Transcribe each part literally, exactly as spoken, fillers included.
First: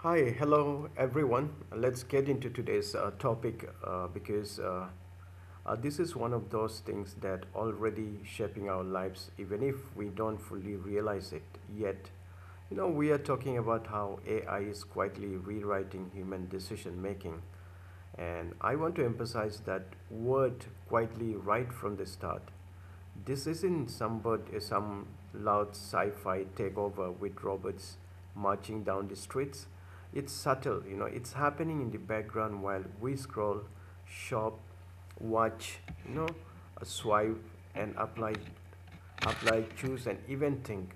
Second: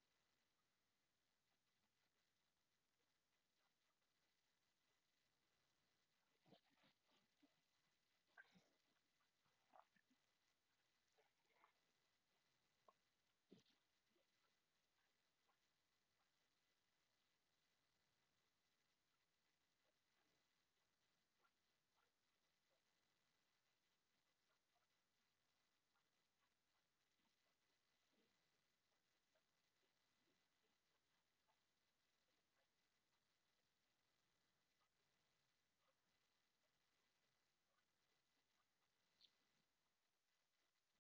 Hi, hello everyone. Let's get into today's uh, topic uh, because uh, uh, this is one of those things that already shaping our lives, even if we don't fully realize it yet. You know, we are talking about how A I is quietly rewriting human decision making, and I want to emphasize that word quietly right from the start. This isn't somebody, some loud sci fi takeover with robots marching down the streets. It's subtle, you know, it's happening in the background while we scroll, shop, watch, you know, swipe and apply, apply, choose and even think.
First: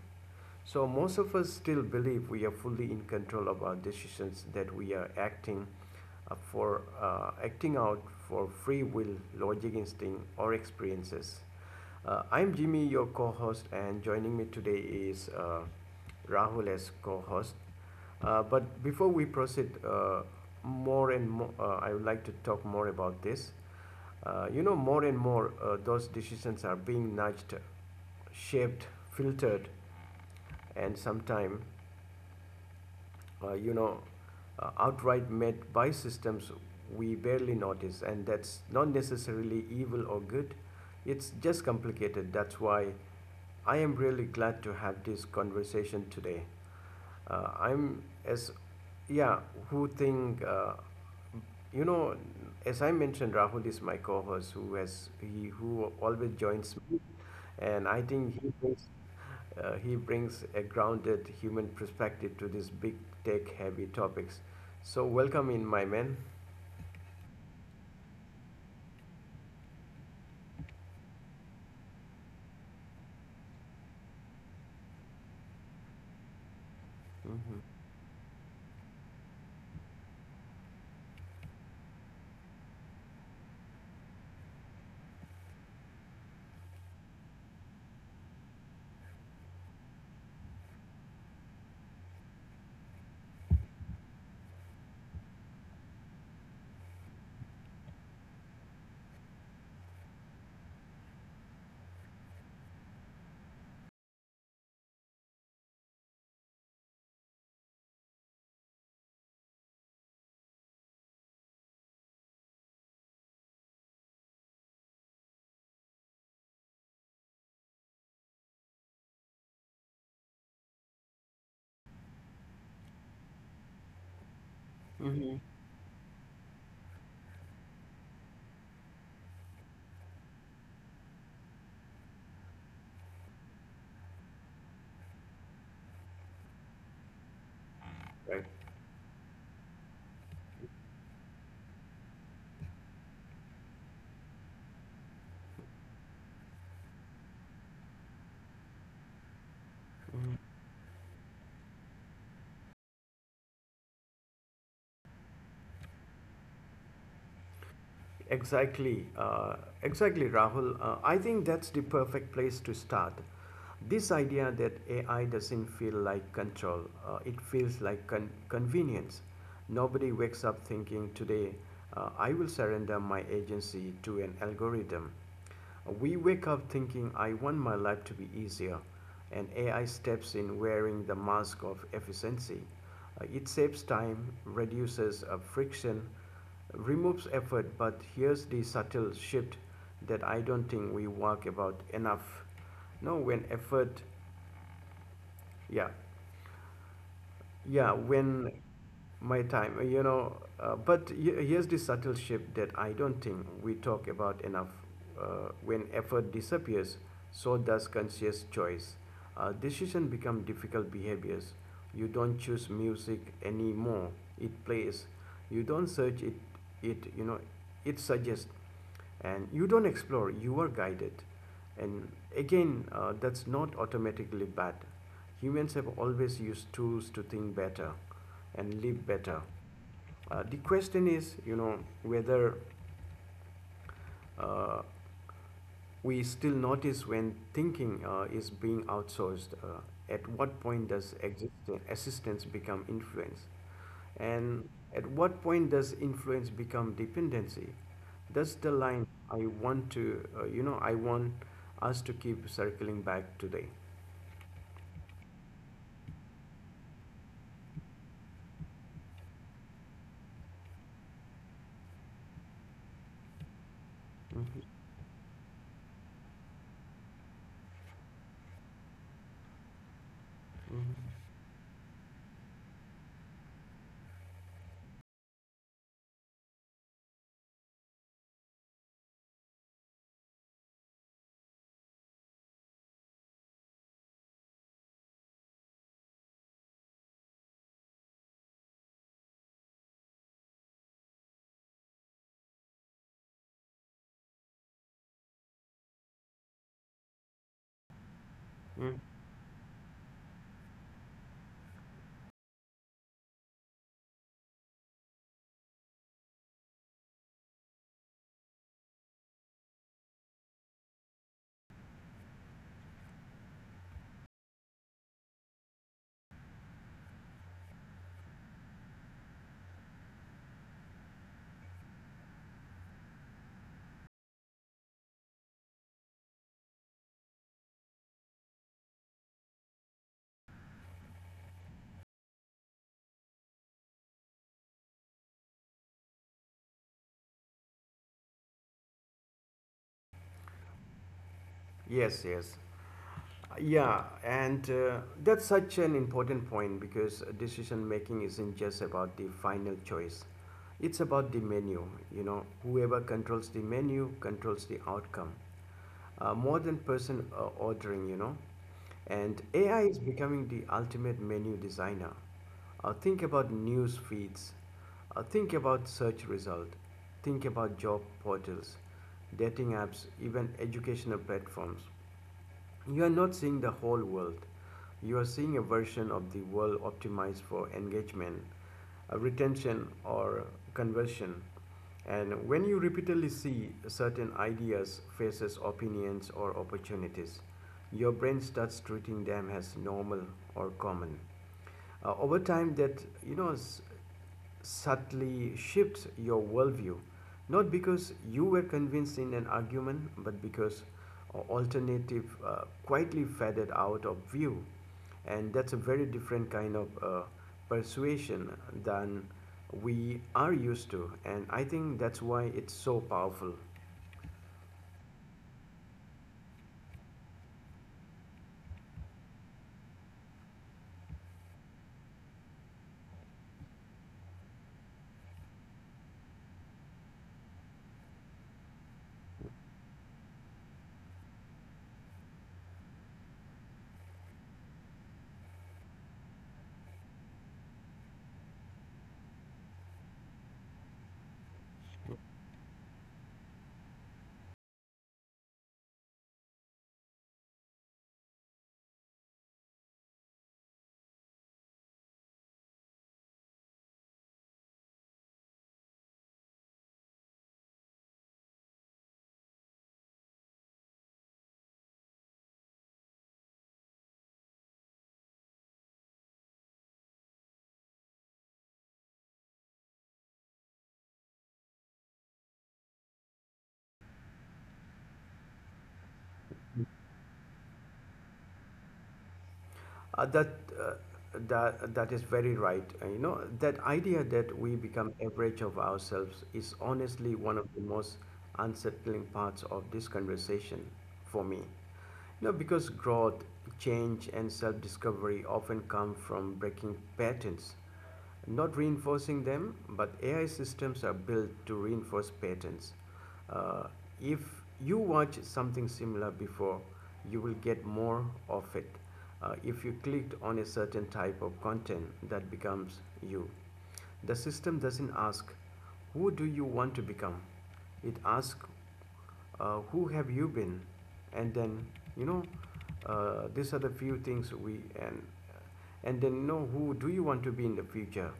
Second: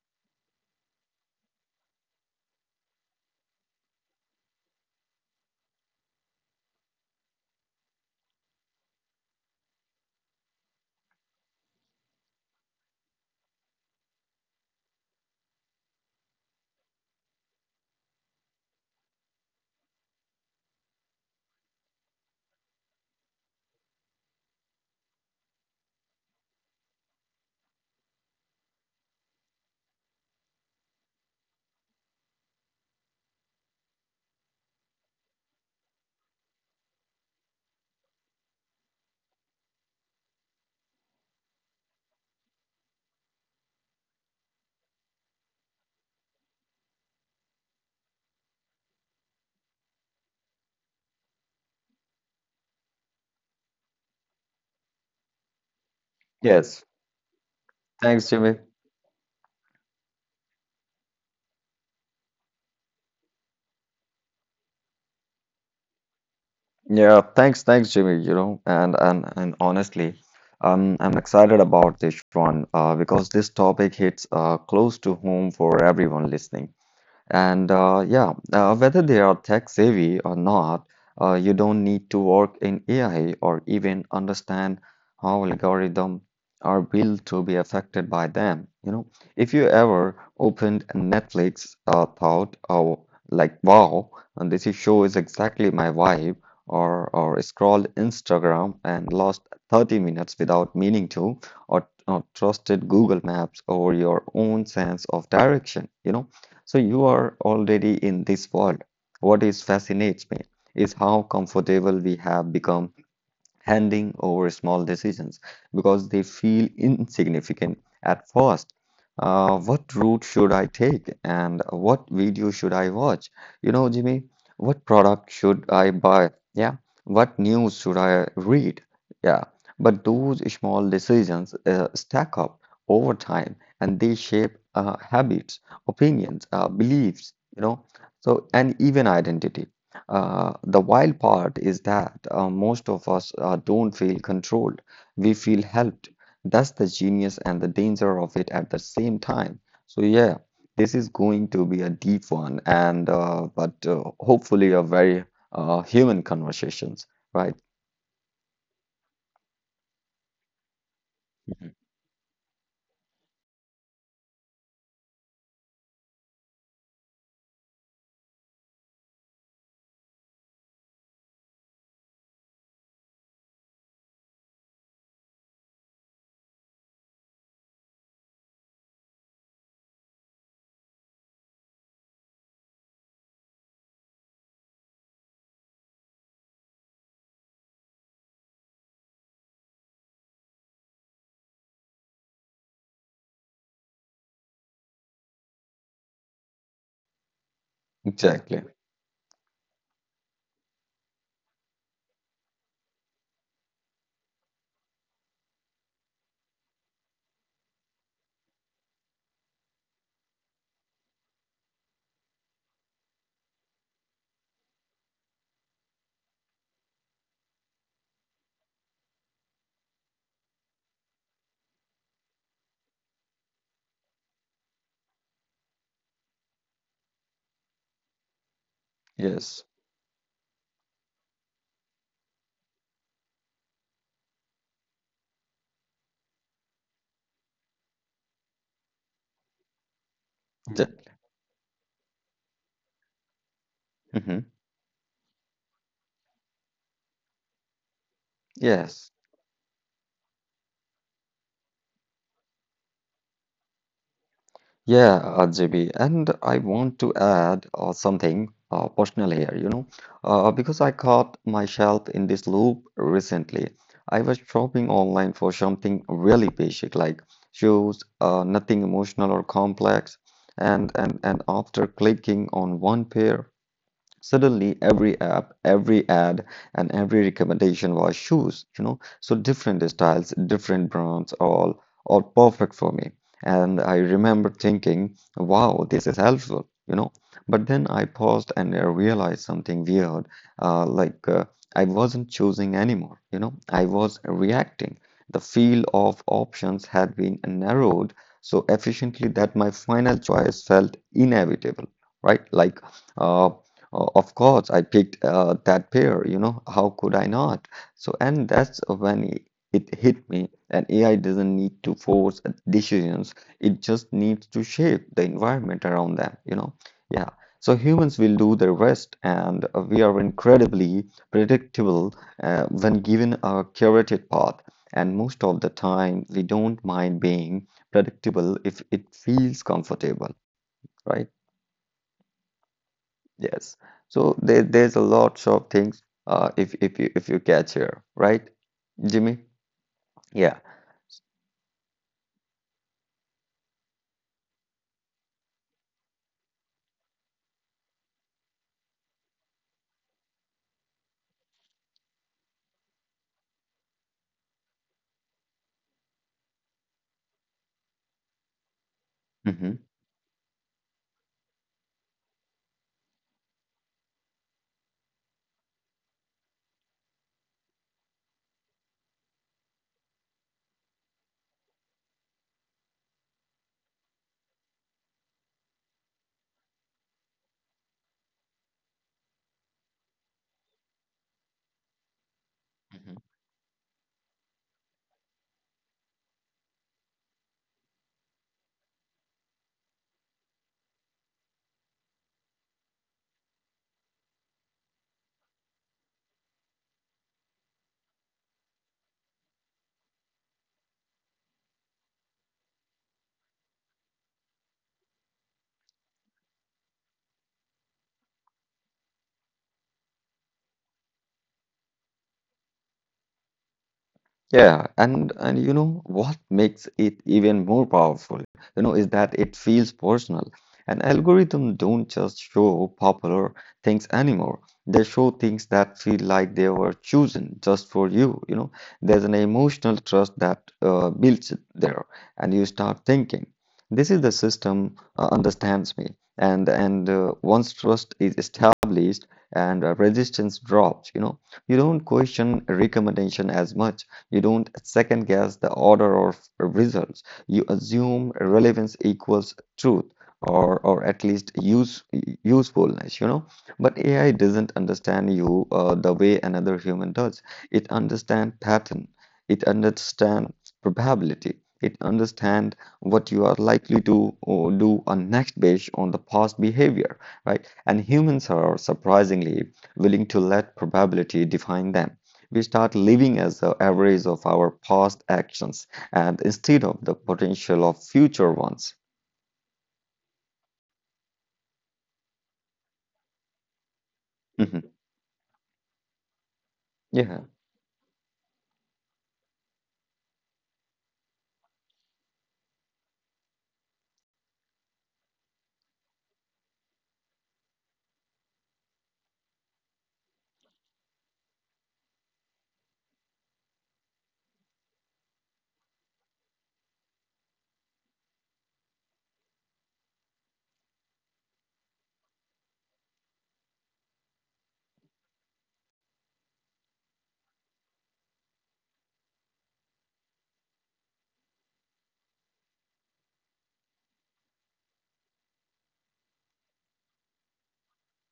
So most of us still believe we are fully in control of our decisions that we are acting uh, for uh, acting out for free will, logic instinct or experiences. Uh, I'm Jimmy, your co-host, and joining me today is uh, Rahul as co-host. Uh, But before we proceed uh, more and more, uh, I would like to talk more about this. Uh, you know, more and more, uh, those decisions are being nudged, shaped, filtered, and sometimes uh, you know, uh, outright met by systems we barely notice, and that's not necessarily evil or good. It's just complicated. That's why I am really glad to have this conversation today. Uh, I'm as yeah, who think uh, you know, as I mentioned, Rahul is my co-host who has he who always joins Yes, me, and I thanks, think he Jimmy. brings uh, he brings a grounded human perspective to these big tech heavy topics. So welcome in, my man. Yeah, thanks, thanks, Jimmy. You know, and and and honestly, um, I'm excited about this one, uh, because this topic hits uh close to home for everyone listening. And Hmm uh, yeah, uh, whether they are tech savvy or not, uh, you don't need to work in A I or even understand how algorithms are built to be affected by them. You know, if you ever opened Netflix, uh, thought, oh, like, wow, and this show is exactly my vibe, or or scrolled Instagram and lost thirty minutes without meaning to, or, or trusted Google Maps over your own sense of direction, you know. So you are already in this world. What is fascinates me is how comfortable we have become handing over small decisions because they feel insignificant at first. Uh, what route should I take and what video should I watch? You know, Jimmy, what product should I buy? Yeah, what news should I read? Yeah, but those small decisions uh, stack up over time and they shape uh, habits, opinions, uh, beliefs, you know, Right. so and even identity. Uh, the wild part is that uh, most of us uh, don't feel controlled. We feel helped. That's the genius and the danger of it at the same time. So, yeah, this is going to be a deep one and uh, but uh, hopefully a very uh, human conversations, right? Exactly, uh, exactly, Rahul. Uh, I think that's Mhm. the perfect place to start. This idea that A I doesn't feel like control, uh, it feels like con- convenience. Nobody wakes up thinking, today uh, I will surrender my agency to an algorithm. We wake up thinking, I want my life to be easier, and A I steps in wearing the mask of efficiency. Uh, it saves time, reduces uh, friction, removes effort, but here's the subtle shift that I don't think we work about enough. No, when effort, yeah, yeah, when Exactly. my time, uh, you know, uh, but he- Here's the subtle shift that I don't think we talk about enough. Uh, when effort disappears, so does conscious choice. Uh, decision become difficult behaviors. You don't choose music anymore; it plays. You don't search it. It you know, it suggests. And you don't explore, you are guided. And again, uh, that's not automatically bad. Humans have always used tools to think better and live better. Yes. Uh, the question is, you know, whether uh, we still notice when thinking uh, is being outsourced. Uh, at what Mhm. point does Exactly. exist- assistance become influence? Hmm. And at what point does influence become dependency? That's the line Yes. I want to, uh, you know, I want us to keep circling back today. Yeah, uh, J B, and I want to add uh, something uh, personal here, you know, uh, because I caught myself in this loop recently. I was Mhm. shopping online for something really basic, like shoes, uh, nothing emotional or complex, and and and after clicking on one pair, suddenly, every app, every ad, and every recommendation was shoes, you know. So different styles, different brands, all all perfect for me. And I remember thinking, wow, this is helpful, you know. But then I paused and I realized something weird. Uh, like uh, I wasn't choosing anymore, you know. I was reacting. The field of options had been narrowed so Mm. efficiently that my final choice felt inevitable, right? Like. Uh, O- Of course, I picked uh, that pair, you know, how could I not? So, and that's when it it hit me. And A I doesn't need to force decisions, it just needs to shape the environment around them, you know. Yeah. So, humans will do the rest, and uh, we are incredibly predictable uh, when given a curated path. And most of the time, we don't mind being predictable if it feels comfortable, right? Yes. So there, there's a lot of things uh, if if you if you catch here, right, Jimmy? Yeah. Yes, yes. Yeah, and uh, that's such an important point because decision making isn't just about the final choice. It's about the menu. You know, whoever controls the menu controls the outcome. Uh, more than person uh, ordering, you know. And Mm-hmm. A I is becoming the ultimate menu designer. Uh, think about news feeds, uh, think about search result, think about job portals, dating apps, even educational platforms. You are not seeing the whole world. You are seeing a version of the world optimized for engagement, uh, retention, or conversion. And when you repeatedly see certain ideas, faces, opinions, or opportunities, your brain starts treating them as normal or common. Uh, over time, that you know s- subtly shifts your worldview, not because you were convinced in an argument, but because a alternative uh, quietly faded out of view. And that's a very different kind of uh, persuasion than we are used to, and I think that's why it's so powerful. Yeah, and and you know what makes it even more powerful, you know, is that it feels personal. An algorithm don't just show popular things anymore. They show things that feel like they were chosen just for you, you know. There's an emotional trust that uh, builds there, and you start thinking, this is the system uh, understands me. And and uh, once trust is established and uh, resistance drops, you know, you don't question recommendation as much, you don't second guess the order of results. You assume relevance equals truth or or at least use usefulness, you know. But A I doesn't understand you uh, the way another human does. It understands pattern. It understands probability. It understands what you are likely to uh, do on next based on the past behavior, right? And humans are surprisingly willing to let probability define them. We start living as the average of our past actions and instead of the potential of future ones. Uh, that uh, that that is very right. Uh, you know, that idea that we Mhm. become average of ourselves is honestly Yeah. one of the most unsettling parts of this conversation for me. No, because growth, change, and self discovery often come from breaking patterns, not reinforcing them, but A I systems are built to reinforce patterns. Uh, if you watch something similar before, you will get more of it. Uh, if you clicked on a certain type of content, that becomes you. The system doesn't ask, who do you want to become? It asks, uh, who have you been? And then, you know, uh, these are the few things we and and then know who do you want to be in the future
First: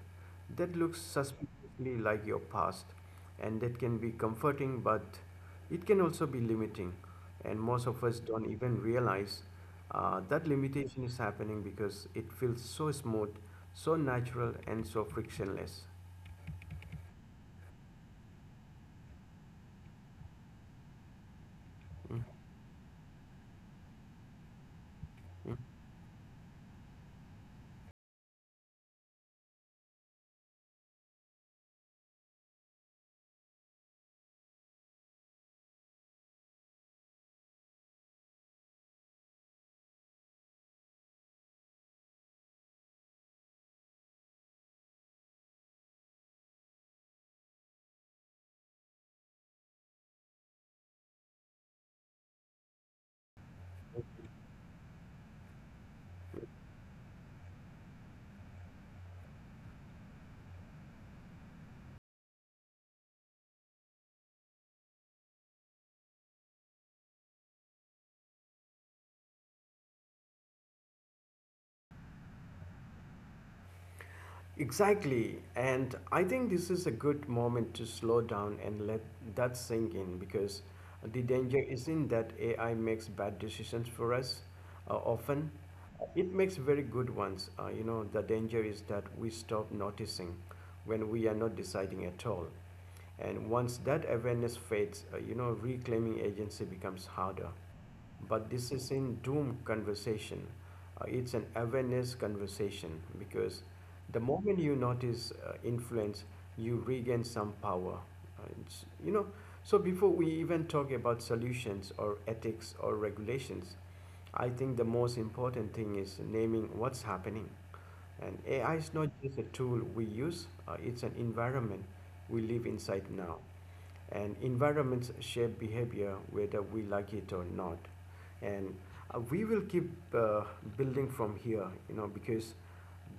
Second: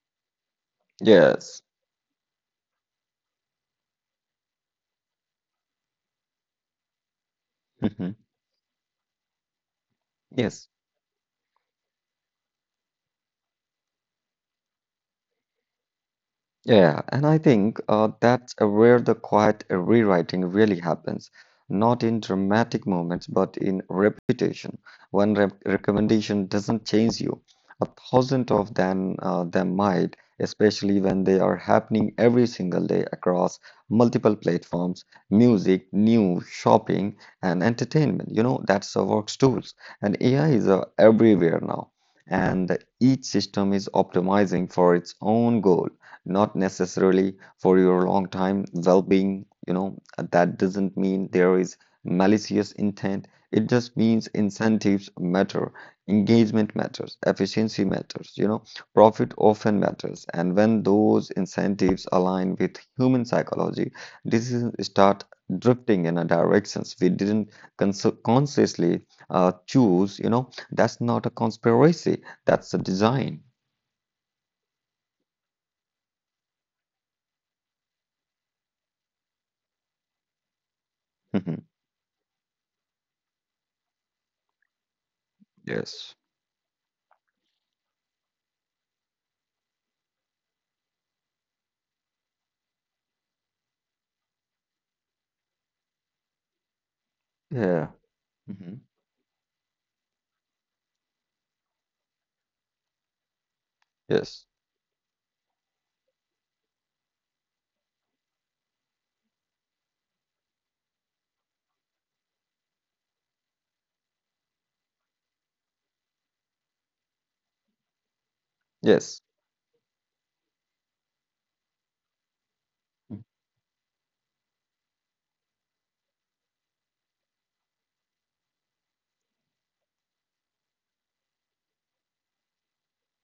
that looks Yes. suspiciously like your past. And that can be comforting, but it can also be limiting, and most of Mhm. us don't even realize uh, that Yes. limitation is happening because it feels so smooth, so natural and so frictionless. Yeah, and I think uh, that's uh, where the quiet rewriting really happens, not in Mhm. dramatic moments, but in repetition. One re recommendation doesn't change you. A thousand of them, uh, them might, especially when they are happening every single day across multiple platforms, music, news, shopping, and entertainment. You know, that's the work's tools. And A I is uh, everywhere now, and each system is optimizing for its own goal, not necessarily for your long time well-being, you know. That doesn't mean there is malicious intent, it just means incentives matter, engagement matters, efficiency matters, you know, profit often matters. And when those incentives align with human psychology, decisions start drifting in a directions we didn't cons- consciously uh, choose, you know. That's not a conspiracy, that's a design. Exactly. And I think this is a good moment to slow down and let that sink in, because the danger isn't that A I makes bad decisions for us uh, often. Yes. It makes very good ones. Uh, you know, the danger is that we stop noticing when we are not deciding at all. And once that awareness fades, uh, you know, reclaiming agency becomes harder. Yeah. But this is in doom conversation, uh, it's an awareness conversation, because the Yes, moment you notice uh, influence, you regain some power. Uh, it's, you know so before we even talk about solutions or ethics or regulations, I think the most important thing is naming what's happening. And AI is not yes. just a tool we use, uh, it's an environment we live inside now, and environments shape behavior whether we like it or not. And uh, we will keep uh, building from here, you know, because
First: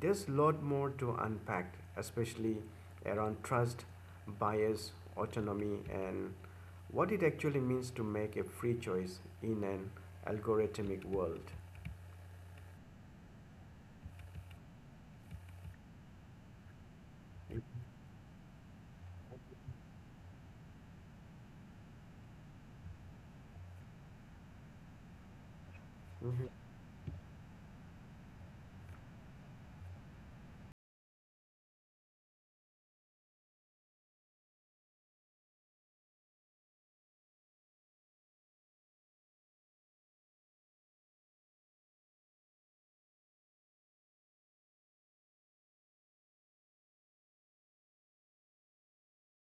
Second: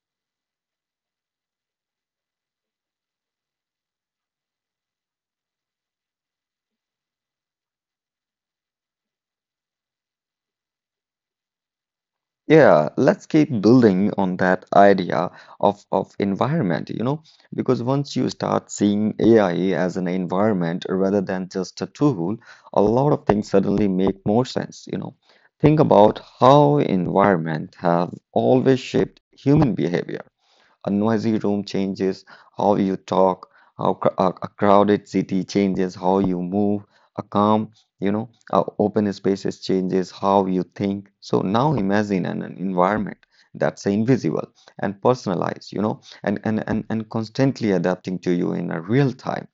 there's a lot more to unpack, especially around trust, bias, autonomy, and what it actually means to make a free choice in an algorithmic world. Yeah, let's keep building on that idea of, of environment, you know, because once you start seeing A I as an environment rather than just a tool, a lot of things suddenly make more sense, you know. Think about Mhm. how environment have always shaped human behavior. A noisy room changes how you talk. How cr- a, a crowded city changes how you move. A calm, you know, a open spaces changes how you think. So now imagine an, an environment that's invisible and personalized, you know, and, and, and, and constantly adapting to you in a real time.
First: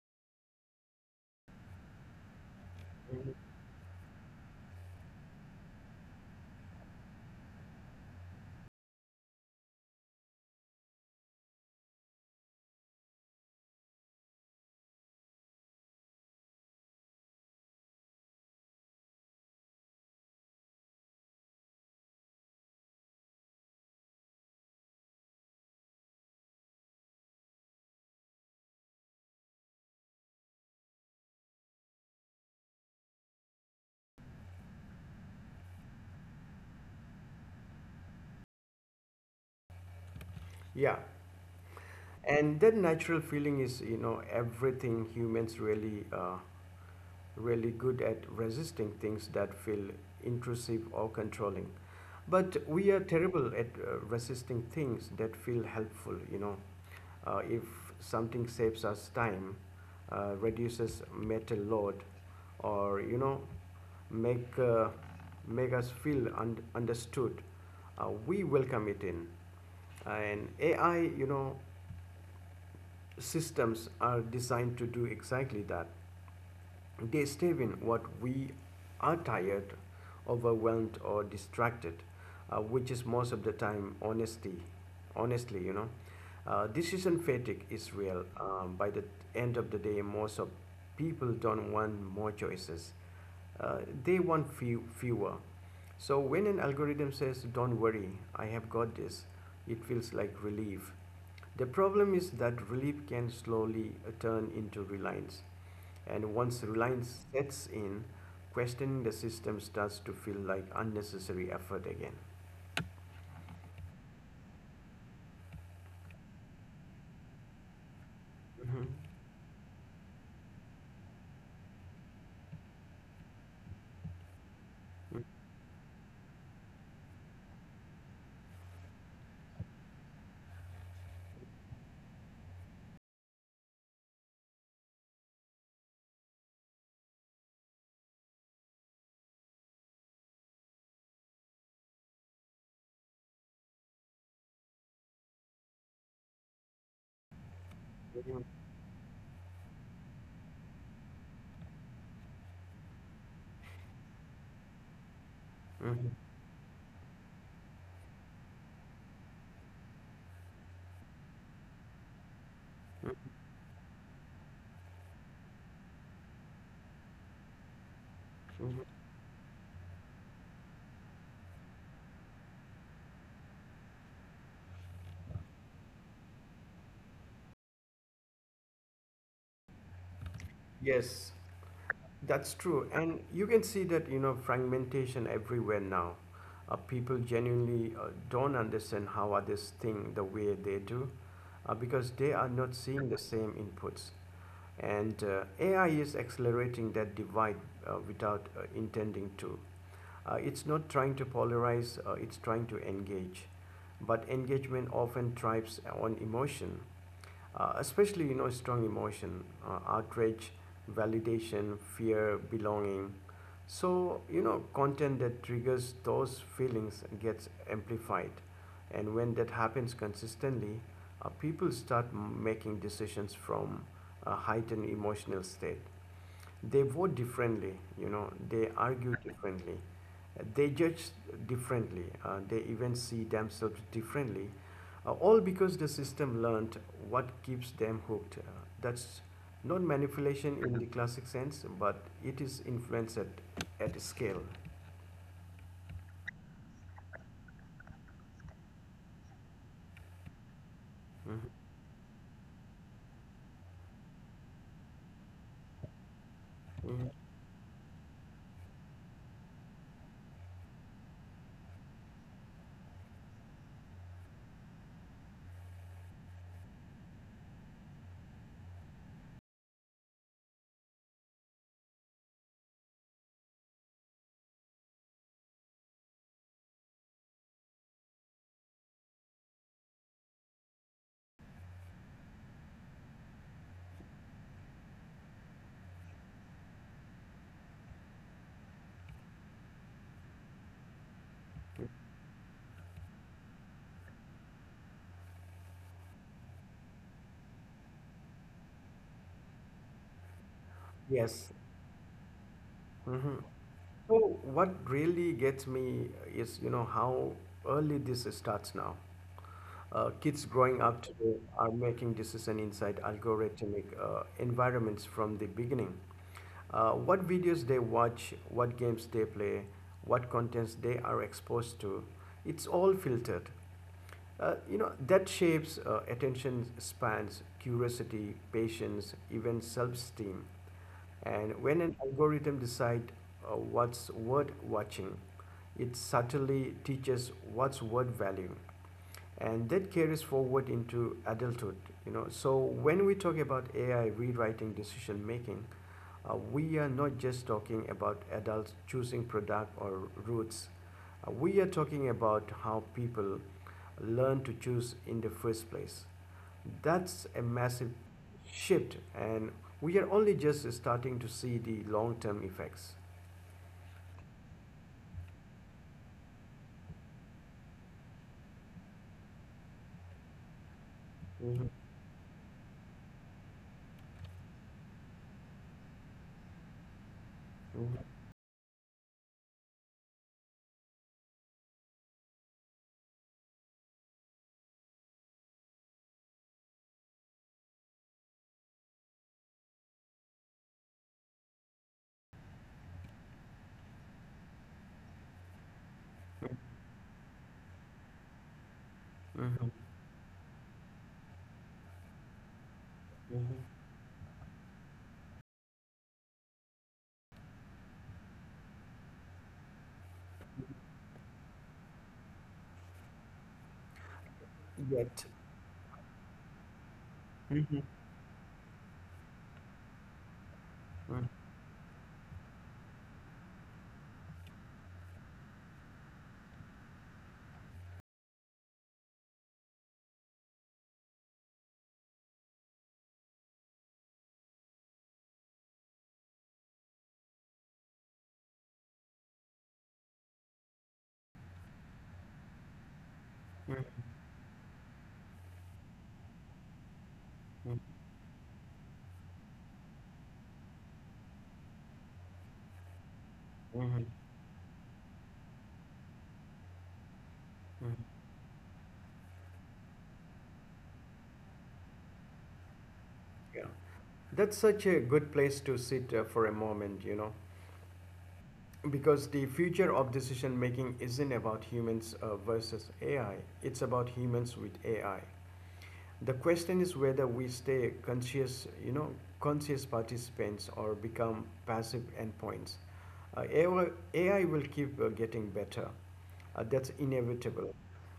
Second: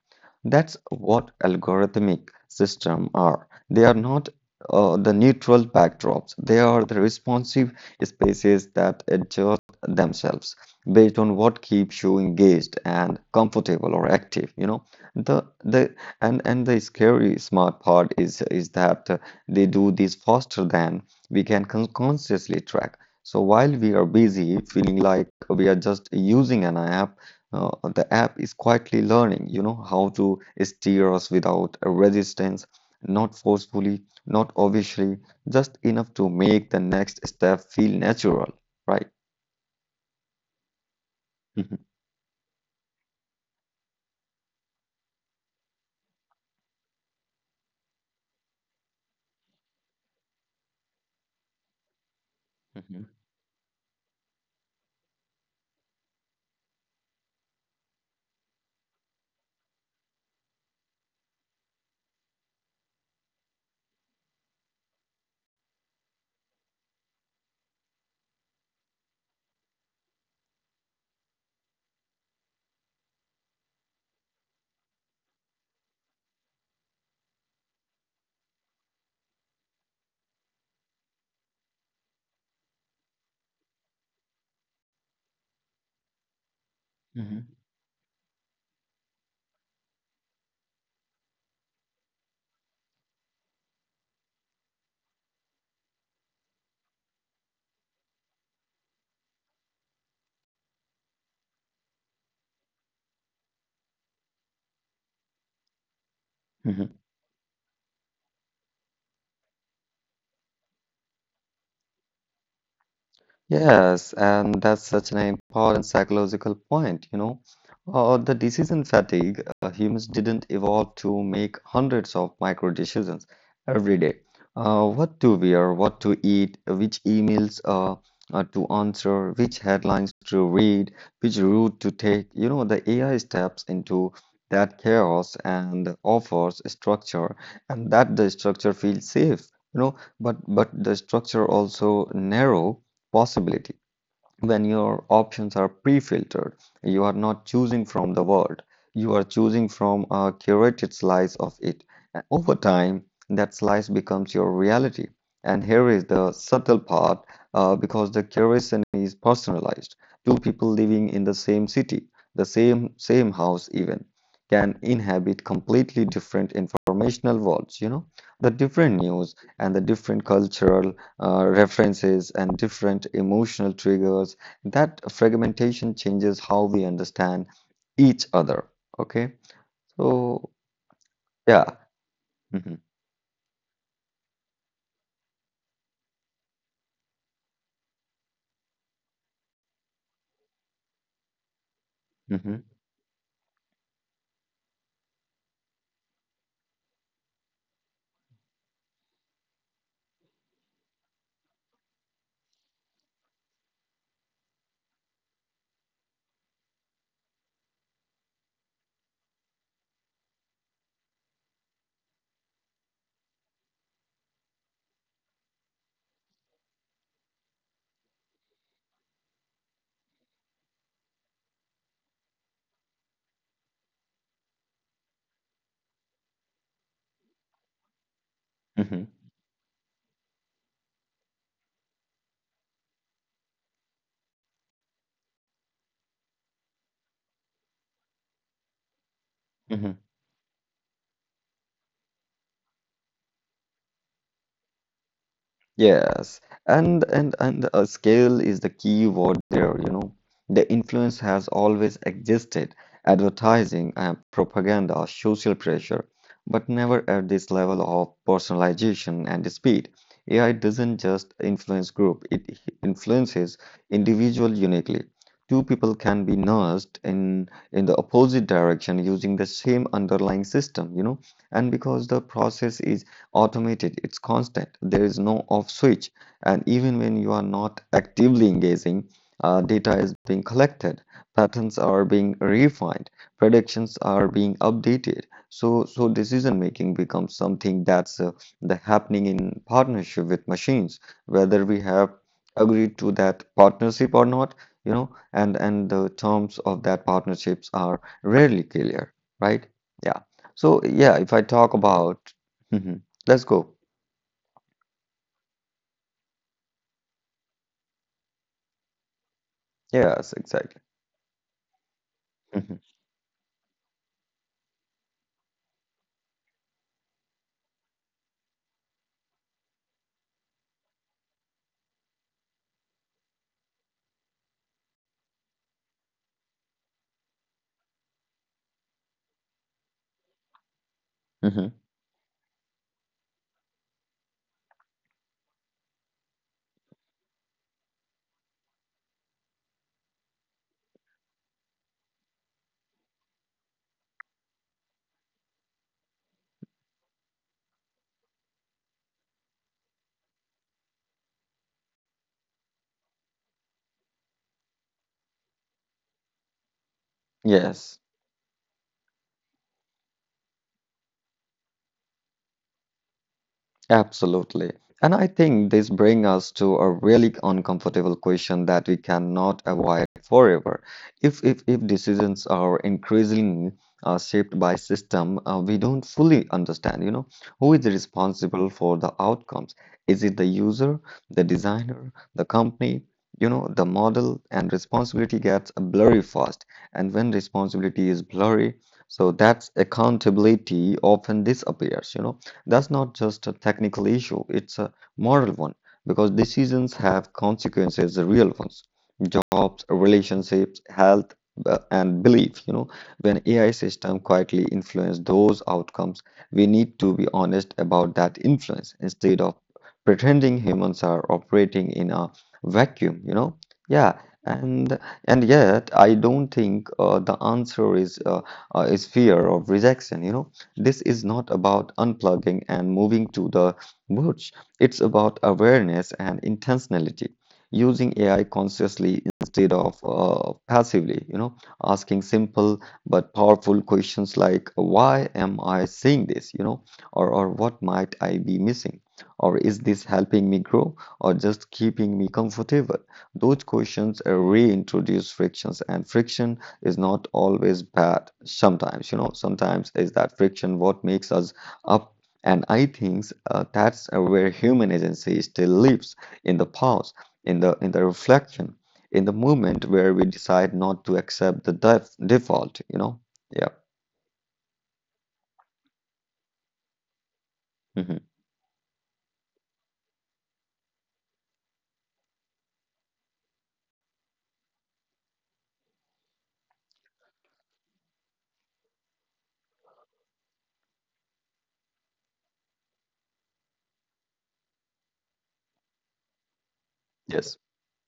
That's what algorithmic systems are. They are not uh, the neutral backdrops. They are the responsive spaces that adjust themselves based on what keeps you engaged and comfortable or active, you know. The the and and the scary smart part is is that uh, they do this faster than we can con- consciously track. So while we are busy feeling like we are just using an app, uh, the app is quietly learning, you know, how to steer us without resistance, not forcefully, not obviously, just enough to make the next step feel natural, right? Yeah, Mhm, and that natural feeling is, you know, everything. Humans really uh, really good at resisting things that feel intrusive or controlling. But we are mhm, terrible at uh, resisting things that feel helpful, you know. Uh, if something saves us time, uh, reduces mental load, or, you know, make, uh, make us feel un- understood, uh, we welcome it in. And A I, you know, systems are designed to do exactly that. They stay when what we are tired, overwhelmed, or distracted, uh, which is most of the time. Honesty, honestly, you know, uh, decision mhm. fatigue is real. Um, by the end of the day, most of people don't want more choices. Uh, they want few, fewer. So when an algorithm says, "Don't worry, I have got this," it feels like relief. The problem is that relief can slowly uh, turn into reliance. And once Mhm. reliance sets in, questioning the system starts to feel like unnecessary effort again. Yes, and that's such an important psychological point, you know. Uh, the Mhm. decision fatigue, uh, humans didn't evolve to make hundreds of micro decisions every day. Uh, what to wear, what to eat, which emails uh, uh, to answer, which headlines to read, which route to take. You know, the A I steps into that chaos and offers structure, and that the structure feels safe. You know, but but the structure also narrow possibility. When your options are pre-filtered, you are not choosing from the Mhm. world. You are choosing from a curated slice of it. And over time, that slice becomes your reality. And here Mhm. is the subtle part, uh, because the curation is personalized. Two people living in the same city, the same same house even, can inhabit completely different informational worlds, you know, the Mhm. different news and the different cultural uh, references, and different emotional triggers. That fragmentation changes how we understand each other. Okay, so Yes, yeah. that's Hmm. true. And you can see that, you know, fragmentation everywhere now. Uh, people genuinely uh, don't understand how others think the way they do uh, because they are Hmm. not seeing the same inputs. And uh, A I is accelerating that divide uh, without uh, intending to. Uh, it's not trying to polarize, uh, it's trying to engage. But engagement often thrives on emotion, uh, especially, you know, strong emotion, uh, outrage, validation, fear, belonging. So, you know, content that triggers those feelings gets amplified, and when that happens consistently, uh, people start m- making decisions from a heightened emotional state. They vote differently, you know, they Hmm. argue differently, they judge differently, uh, they even see themselves differently, uh, all because the system learned what keeps them hooked. Uh, that's not Hmm. manipulation in the classic sense, but it is influenced at, at scale. Yes, and and and uh, scale is the key word there, you know. The influence Mhm. has always existed, advertising and propaganda, social pressure, but Mhm. never at this level of personalization and speed. A I doesn't just influence group, it influences individual uniquely. Two people can be nursed in in the opposite direction using the same underlying system, you know, and because the process is automated, it's constant, there is no off switch. And even when you are not actively engaging, uh, data is being collected, patterns are being refined, predictions are being updated. So, so decision making becomes something that's uh, the happening in partnership with machines, whether we have agreed to that partnership or not, you know, and and the terms of that partnerships are rarely clear, right? Yeah. So yeah, Yes. if I talk about Mhm. Let's go. So what really gets me is, you know, how early this starts now. Uh, kids Yes, growing up exactly. today are making decision Hmm. inside algorithmic uh, environments from the beginning. Uh, what videos they watch, what games they play, what contents they are exposed to, it's all filtered. Uh, you know, that shapes uh, attention spans, curiosity, patience, even self-esteem. And when Hmm. an algorithm decide uh, what's worth watching. It subtly teaches what's worth value, and that carries forward into adulthood. You know, so when we talk about A I rewriting decision making, uh, we are not just talking about adults choosing product or routes. Uh, we are talking about how people learn to choose in the first place. That's a massive Yes. shift, and we are only just starting to see the long-term effects. Absolutely. And I think this brings us to a really uncomfortable question that we cannot avoid forever. If if Mm-hmm. if decisions are increasingly uh, shaped by system uh, we don't fully understand, you know, who is Mm-hmm. responsible for the outcomes? Is it the user, the designer, the company? You know, the model and responsibility gets blurry fast. And when responsibility is blurry, so that's accountability often disappears, you know. That's not just a technical issue, it's a moral one because decisions have consequences, the real ones. Jobs, relationships, health, b- and belief. You know, when A I system quietly influence those outcomes, we need to be honest about that influence instead of pretending humans are operating in a vacuum. You know, yeah, and Yet. and yet I don't think uh, the answer is uh, uh, is fear of rejection. You know, this Mm, is not about unplugging and moving to the woods. It's about awareness and intentionality. Using A I consciously instead of uh, passively, you know, asking simple but powerful questions like, why am I seeing this, you know, or, or what might I be missing? Or is this helping me grow or just keeping me comfortable? Those mm, questions uh, reintroduce frictions, and friction is not mm, always bad. Sometimes, you know, sometimes is that friction what makes us up. And I think uh, mhm, that's uh, where human agency still lives, in the pause, in the mhm. in the reflection, in the moment where we decide not to accept the def- default, you know? Yeah. Yeah. That's such a good place to sit uh, for a moment, you know, Hmm. because the future of decision making isn't about humans uh, versus A I, it's about humans with A I. The question is whether we stay conscious, you know, conscious participants or become passive endpoints. Uh, A I will keep uh, getting better. Uh, that's Yes. inevitable.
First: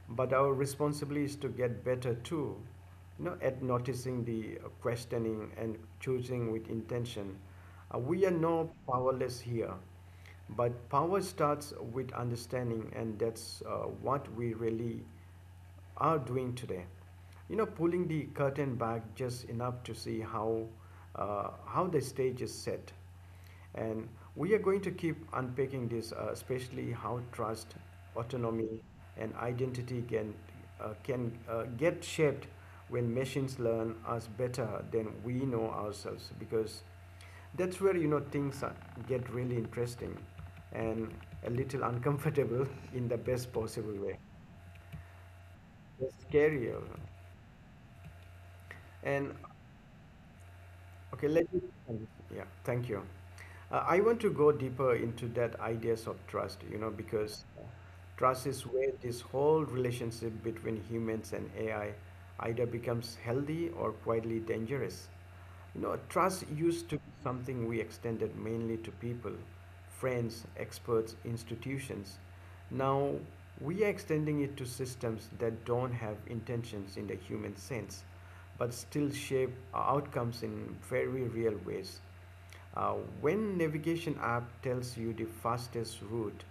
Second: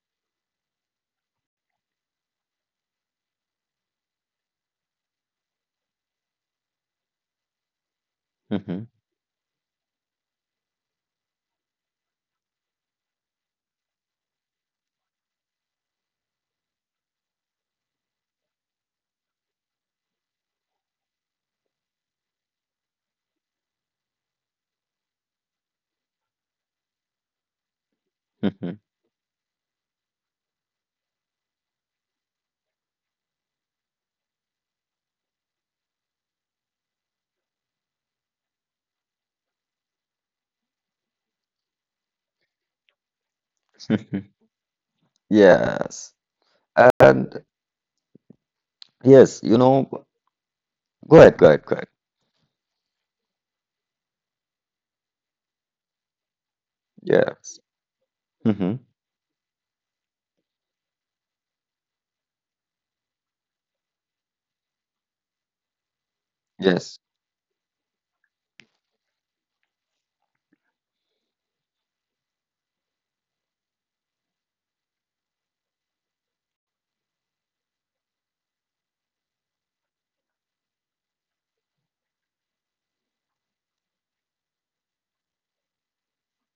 But our responsibility is to get better too, you know, at noticing the uh, questioning and choosing with intention. Uh, we are not Hmm. powerless here, but power starts with understanding, and that's uh, what we really are doing today. You know, pulling the curtain back just enough to see how uh, how the stage is set, and we are going to keep unpacking this, uh, especially how trust, Hmm. autonomy, and identity can, uh, can uh, get shaped when machines learn us better than we know ourselves. Because that's where you know things are, get really interesting and a little uncomfortable in the best possible way. Yes. It's scarier. And And yes, you know, go okay, ahead go let ahead me. go ahead Yeah, thank you. Uh, I want to go deeper into that ideas of trust, you know, because Yes. uh, trust is Hmm. where this whole relationship between humans and A I either becomes healthy or quietly dangerous. You know, trust used Yes. to be something we extended mainly to people, friends, experts, institutions. Now we are extending it to systems that don't have intentions in the human sense but still shape outcomes in very real ways. Uh, when navigation app tells you the fastest route,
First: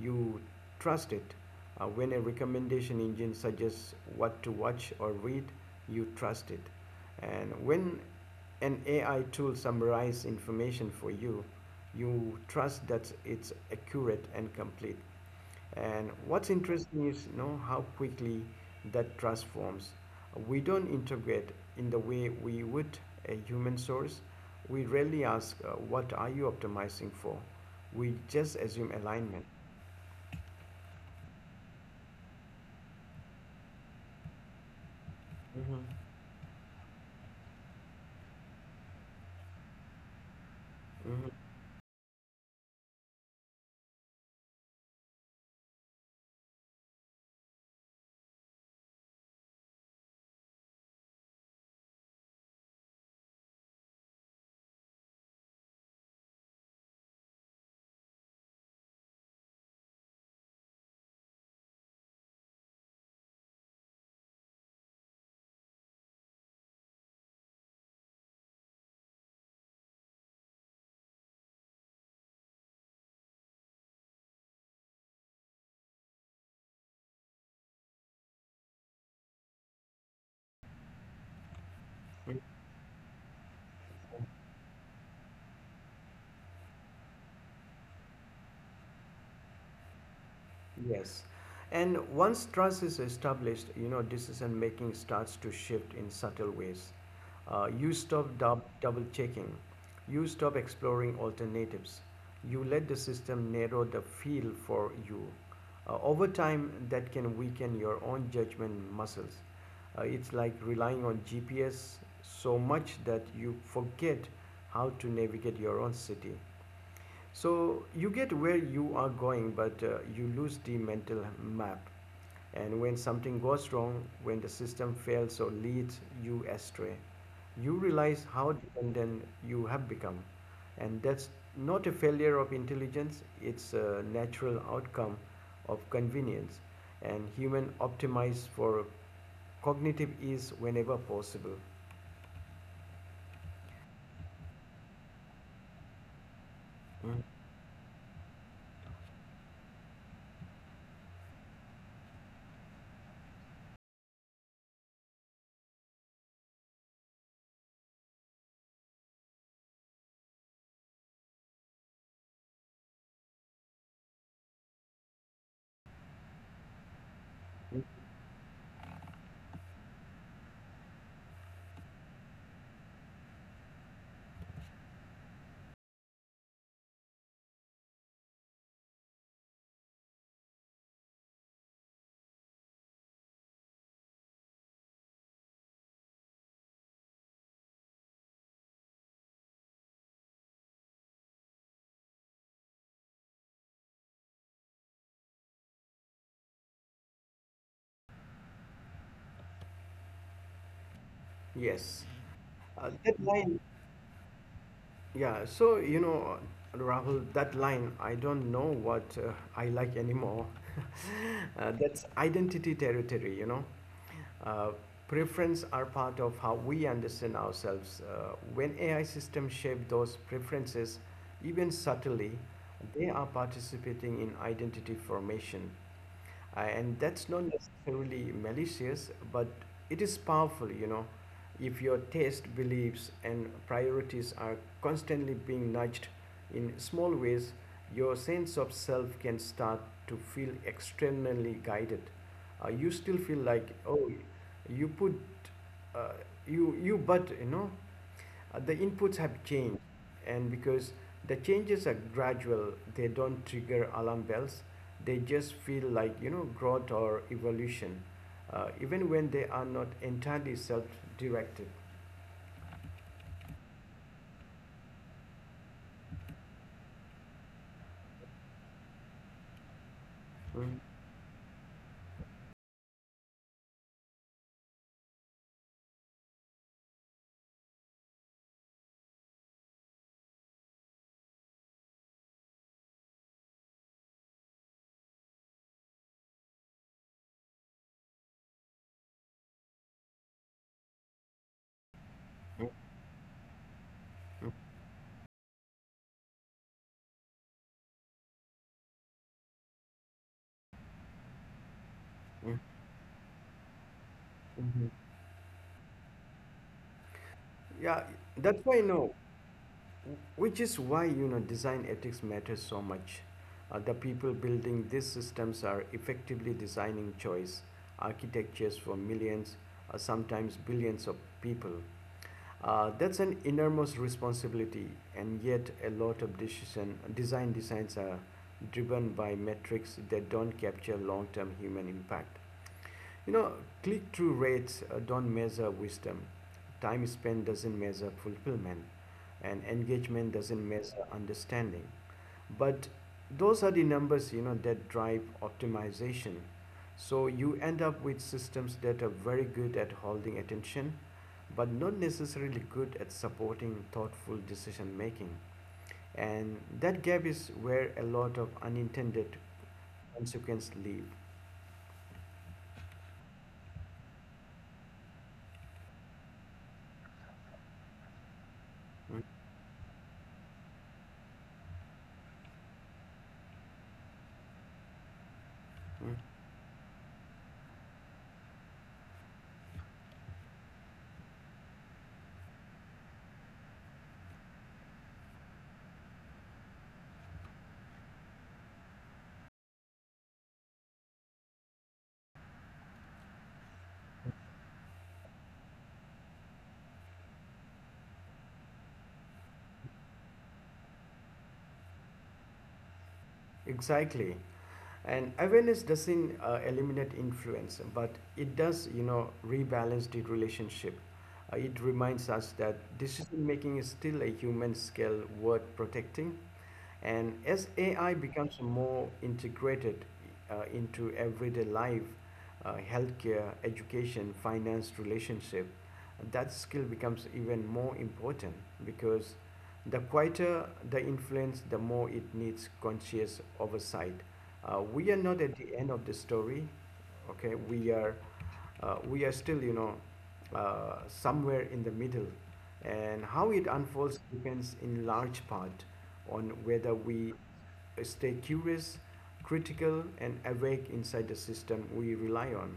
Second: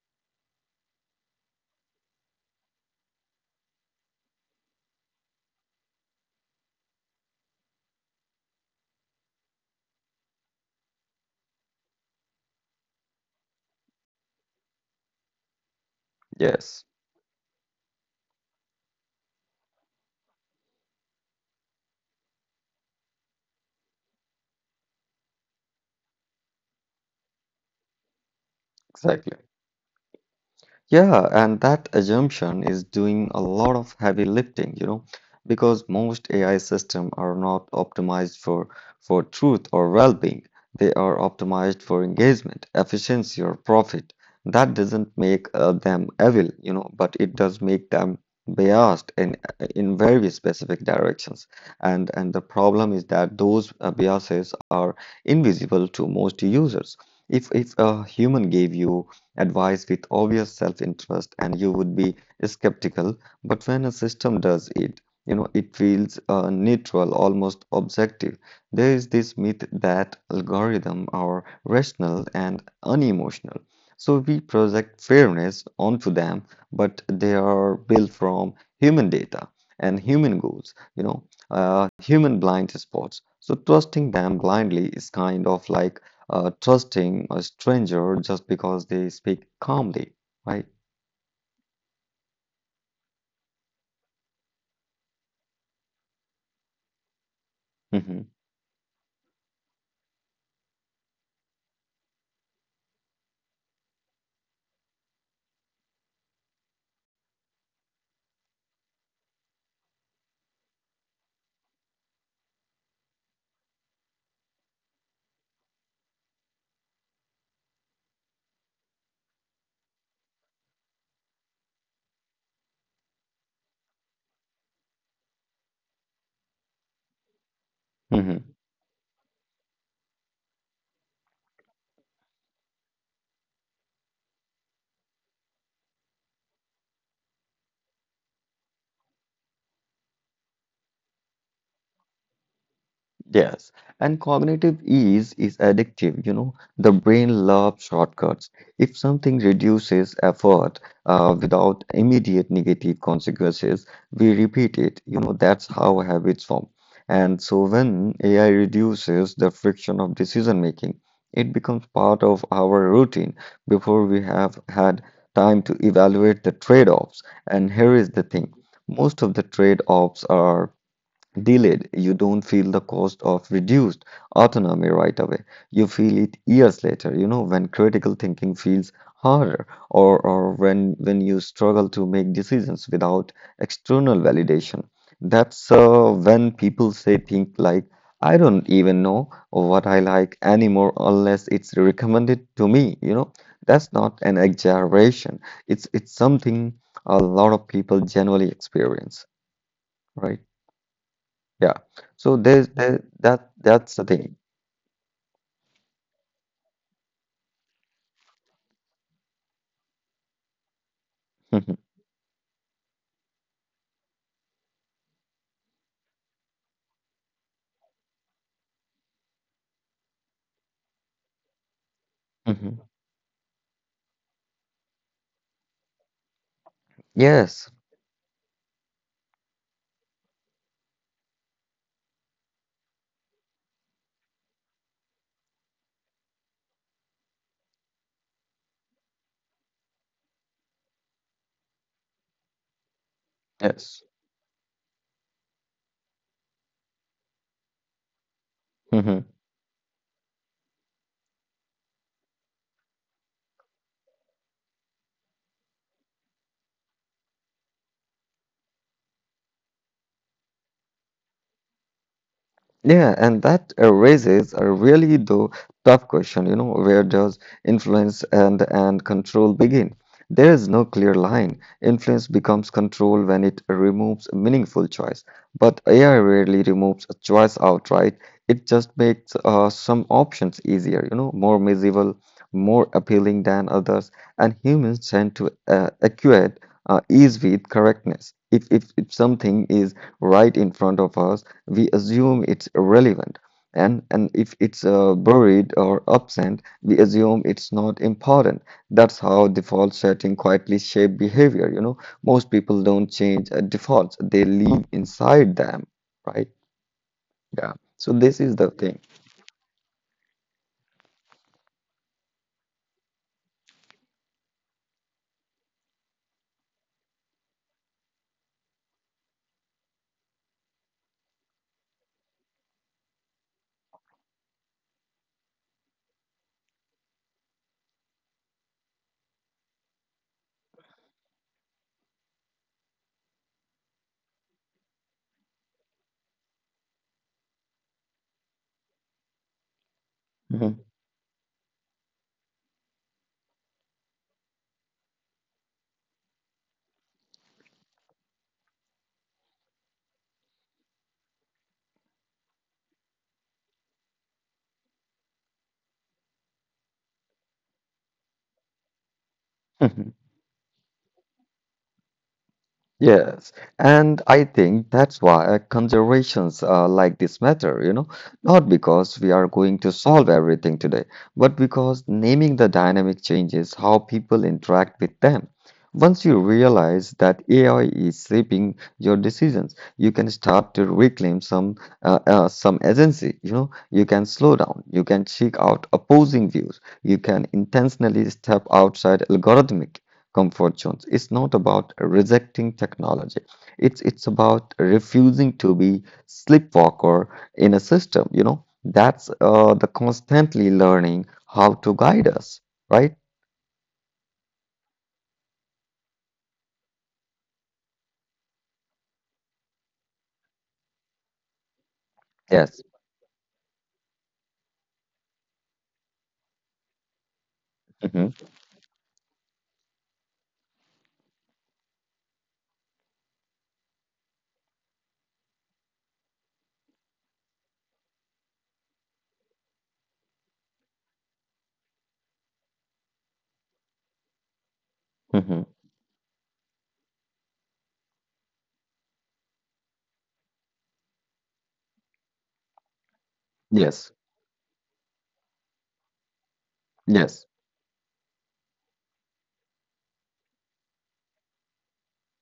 you trust it. Uh, when a recommendation engine suggests what to watch or read, you trust it. And when an A I tool summarizes information for you, you trust that it's accurate and complete. And what's Yes. interesting is you know how quickly that transforms. We don't integrate in the way we would a human source. We rarely ask, uh, "What are you optimizing for?" We just assume Exactly. alignment. Yeah, and that assumption is doing a lot of heavy lifting, you know, because Hmm most A I systems are not optimized for for truth or well-being. They are hmm optimized for engagement, efficiency, or profit. That doesn't make uh, them evil, you know, but it does make them biased in in very specific directions. And and the problem is that those uh, biases are invisible to most users. If if a human gave you advice with obvious self-interest, and you would be skeptical. But when a system does it, you know, it feels uh, neutral, almost objective. There is this myth that algorithm are rational and unemotional. So we project fairness onto them, but they are built from human data and human goals, you know, uh, human blind spots. So trusting them blindly is kind of like uh, trusting a stranger just because they speak calmly, right? Yes. And once trust is established, you know, decision making starts to shift in subtle ways. Uh, you Hmm. stop dub- double checking. You stop exploring alternatives. You let the system narrow the field for you. Uh, over time, that can weaken your own judgment muscles. Uh, it's like relying on G P S so much that you forget how to navigate your own city. So you get where you are going, but uh, you lose the mental map. And when something goes wrong, when the system fails or leads you astray, you realize Hmm. how dependent you have become. And that's not a failure of intelligence, it's a natural outcome of convenience. And human optimize for cognitive ease whenever possible. Yes, and cognitive ease is addictive. You know, the Mhm. brain loves shortcuts. If something reduces effort uh, without immediate negative consequences, we repeat it. You know, that's how habits form. And so when A I reduces the friction of decision making, it becomes part of our routine before we have had time to evaluate the trade-offs. And here is the thing, most of the trade-offs are delayed. You don't feel the cost of reduced autonomy right away. You feel it years later, you know, when critical thinking feels harder, or, or when when you struggle to make decisions without external validation. That's uh, when people say think like, I don't even know what I like anymore unless it's recommended to me, you know. That's not an exaggeration. It's it's something a lot of people generally experience, right? Yeah. Yes. So there's there Uh, that that line that's the thing. Yeah, so you know, Rahul, that line, I don't know what uh, I like anymore. Mhm. Uh, that's identity territory, you know. Uh, Preference are part of how we understand ourselves. Uh, when A I systems shape those preferences, even subtly, Mhm. they are participating in identity formation. Uh, and that's not Yes. necessarily malicious, but it is powerful, you know, if your taste, beliefs, and priorities are constantly being nudged in small ways, your sense of self can start to feel externally guided. Uh, you still feel like, Yes. oh, you put, uh, you you but you know, uh, the inputs have changed, and because the changes are gradual, they don't trigger alarm bells. They just feel like you know growth or evolution, uh, even when they are not entirely self-directed. Yeah, and that uh, raises a really though tough question, you know, where does influence and and control begin? There is Mm, no clear line. Influence becomes control when it removes meaningful choice, but A I rarely removes a choice outright. It just makes uh, some options easier, you know, more visible, more appealing than others, and humans tend to uh, equate uh, ease with correctness. If, if if something is right in front of us, we assume it's irrelevant. And, and if it's uh, buried or absent, we assume it's not important. That's how default setting quietly shape behavior. You know, most mm, people don't change uh, defaults; they live mhm. inside them, right? Yeah. Yeah, So this is that's the why thing. no, which is why you know design ethics matters so much. Uh, the people building these systems are effectively designing choice architectures for millions, uh, sometimes billions of people. Uh, that's an enormous responsibility, and yet a lot of decision design designs are driven by metrics that don't capture long-term human impact. You know, click-through rates uh, don't measure wisdom, time spent doesn't measure fulfillment, and engagement doesn't Mhm. measure understanding. But those are the numbers, you know, that drive optimization. So you end up with systems that are very good at holding attention, but not necessarily good at supporting thoughtful decision making. And that gap is where a lot of unintended consequences live. Yes, and I think that's why conservations uh, like this matter, you know, not because we Mm, are going to solve everything today, but because naming the dynamic changes how people interact with them. mm. Once you realize that A I is shaping your decisions, you can start to reclaim some uh, uh, some agency. You know, you can slow down, you can seek out opposing views, you can intentionally step outside algorithmic comfort zones. It's not about rejecting technology. It's it's about refusing to be sleepwalker in a system. You know, that's uh, the constantly learning how to guide us, right? Exactly. And awareness doesn't uh, eliminate influence, but it does, you know, rebalance the relationship. Uh, it reminds us that Yes. decision making is still a human skill worth protecting. And as A I Hmm. becomes more integrated uh, into everyday life, uh, healthcare, education, finance, relationship, that skill becomes even more important because the quieter the influence, the more it needs conscious oversight. Uh, we are not at the Hmm. end of the story. Okay we are uh, we are still you know uh, somewhere in the middle, and how it unfolds Yes. depends in large part on whether we Yes. stay curious, critical and awake inside the system we rely on.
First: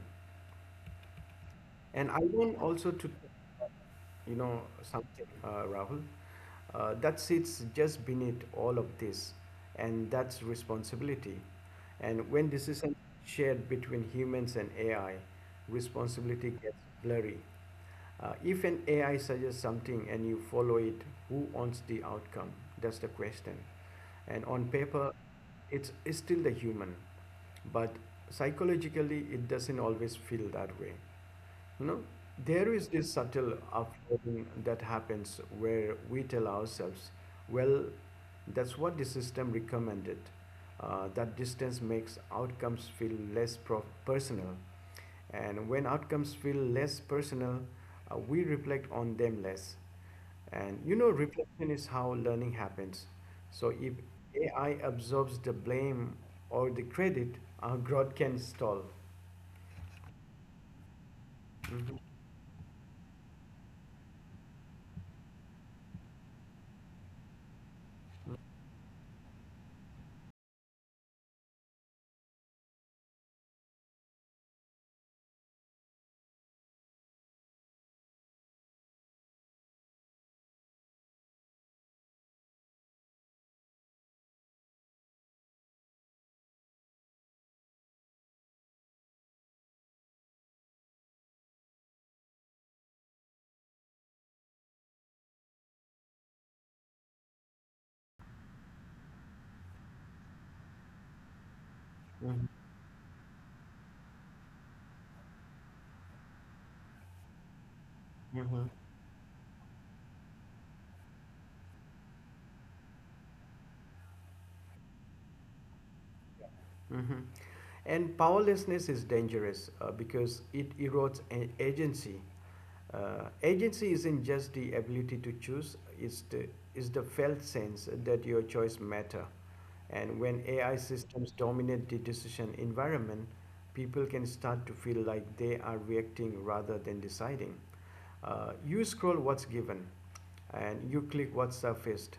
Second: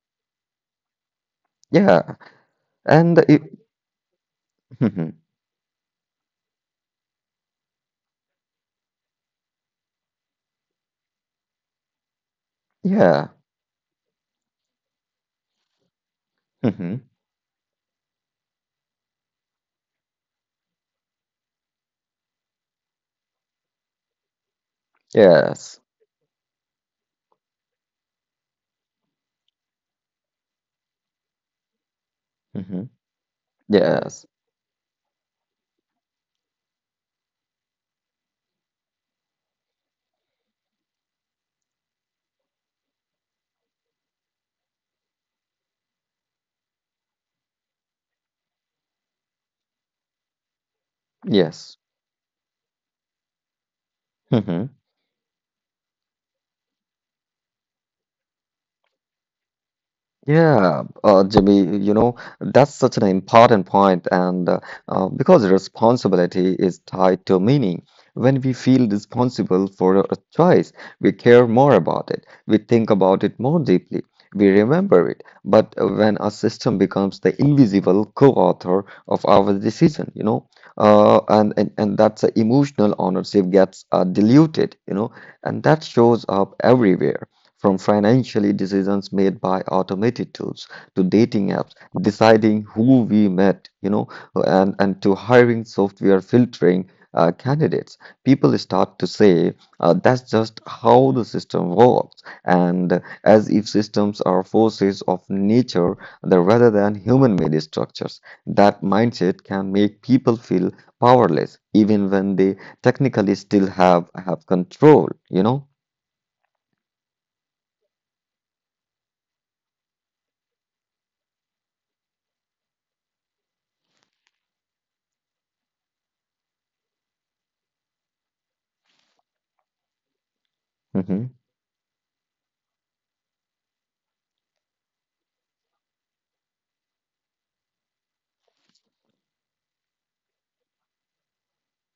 And Yeah. I want also to, And it, you know, mhm. something, uh, Rahul, uh, that sits just beneath all of this, and that's responsibility. And when decisions Yeah. shared between humans and A I, responsibility gets Hmm. blurry. Uh, if an A I suggests something and you follow it, who owns the outcome? That's the question. And on paper, Yes. it's, it's still the human, but psychologically, it doesn't always feel that way. You know, Hmm. there is this subtle Yes. offloading that happens where we tell ourselves, well, that's what the system recommended. Uh, that distance makes outcomes feel less pro- personal. And when outcomes feel less personal, uh, we reflect on them less. And you know, Yes. reflection is how learning happens. So if Hmm. A I absorbs the blame or the credit, our growth can stall. Yeah, uh, Jimmy, you Mhm. know, that's such an important point, and uh, uh, because responsibility is tied to meaning. When we feel responsible for a choice, we care more about it, we think about it more deeply, we remember it. But uh, when a system becomes the invisible co-author of our decision, you know, uh, and, and, and that's uh, emotional ownership gets uh, diluted, you know, and that shows up everywhere, from financial decisions made by automated tools to dating apps, deciding who we met, you know, and, and to hiring software filtering uh, candidates, people start to say uh, that's just how the system works, mhm, and as if systems are forces of nature that rather than human-made structures. mhm. That mindset can make people feel powerless, even when they technically still have have control, you know. hmm And powerlessness is dangerous uh, because it erodes a- agency. Uh, agency isn't just the ability to choose; it's the is the felt sense that your choice matter. And when A I systems Hmm. dominate the decision environment, people can start to feel like they are reacting rather than deciding. Uh, you scroll what's given, and you click what's surfaced.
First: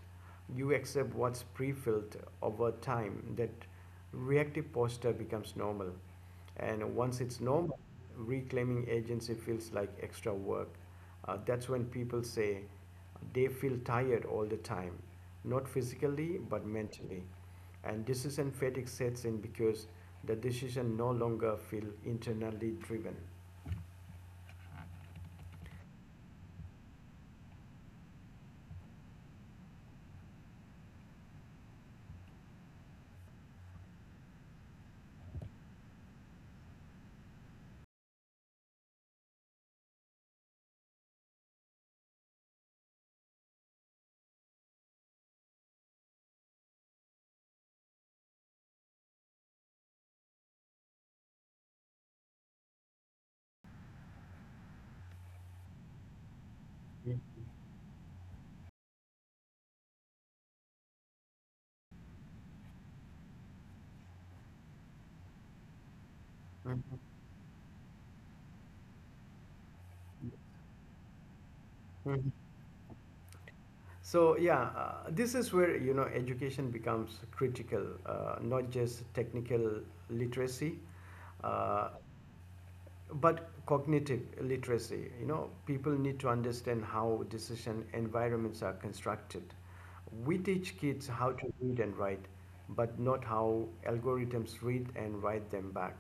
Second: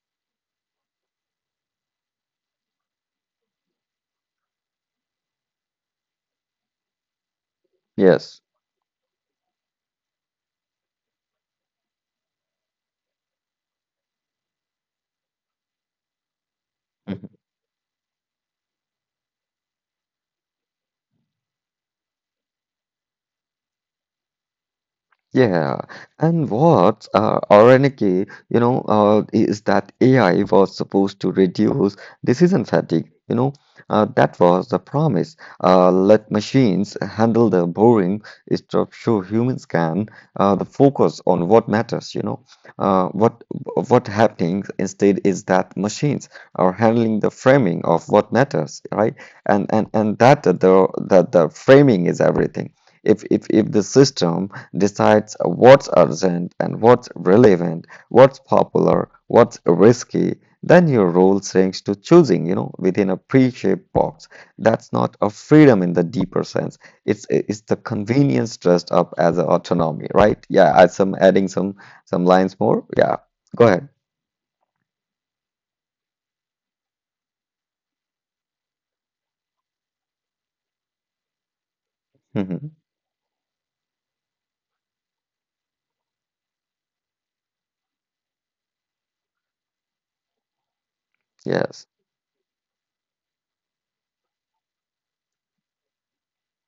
You accept what's pre-filled over time. That reactive posture becomes normal. And once it's normal, Yes. reclaiming agency feels like extra work. Uh, that's when people say they feel tired all the time, not physically, but mentally. And decision fatigue sets in because the decision no longer feel internally driven. Yeah, and what's uh, ironic, you know, uh, is that A I was supposed to reduce decision fatigue. You know, uh, that was the promise. Uh, let machines handle the boring stuff so humans can uh, the focus on what matters. You know, uh, what what happening instead is that machines are handling the framing of what matters, right? And and and that the the, the framing is everything. If if if the system decides what's urgent and what's relevant, Mhm. what's popular, what's risky, then your role shrinks to choosing, you know, within a pre-shaped box. That's not a freedom in the deeper sense. It's it's the convenience dressed up as a autonomy, right? Yeah, I some adding some some lines more. Mhm. Yeah, go ahead. So yeah, uh, this is where you know education becomes critical, uh, not just technical literacy, uh, Hmm. but cognitive literacy. You know, people need to understand how decision environments are constructed. We teach kids Yes. how to read and write but not how algorithms read and write them back.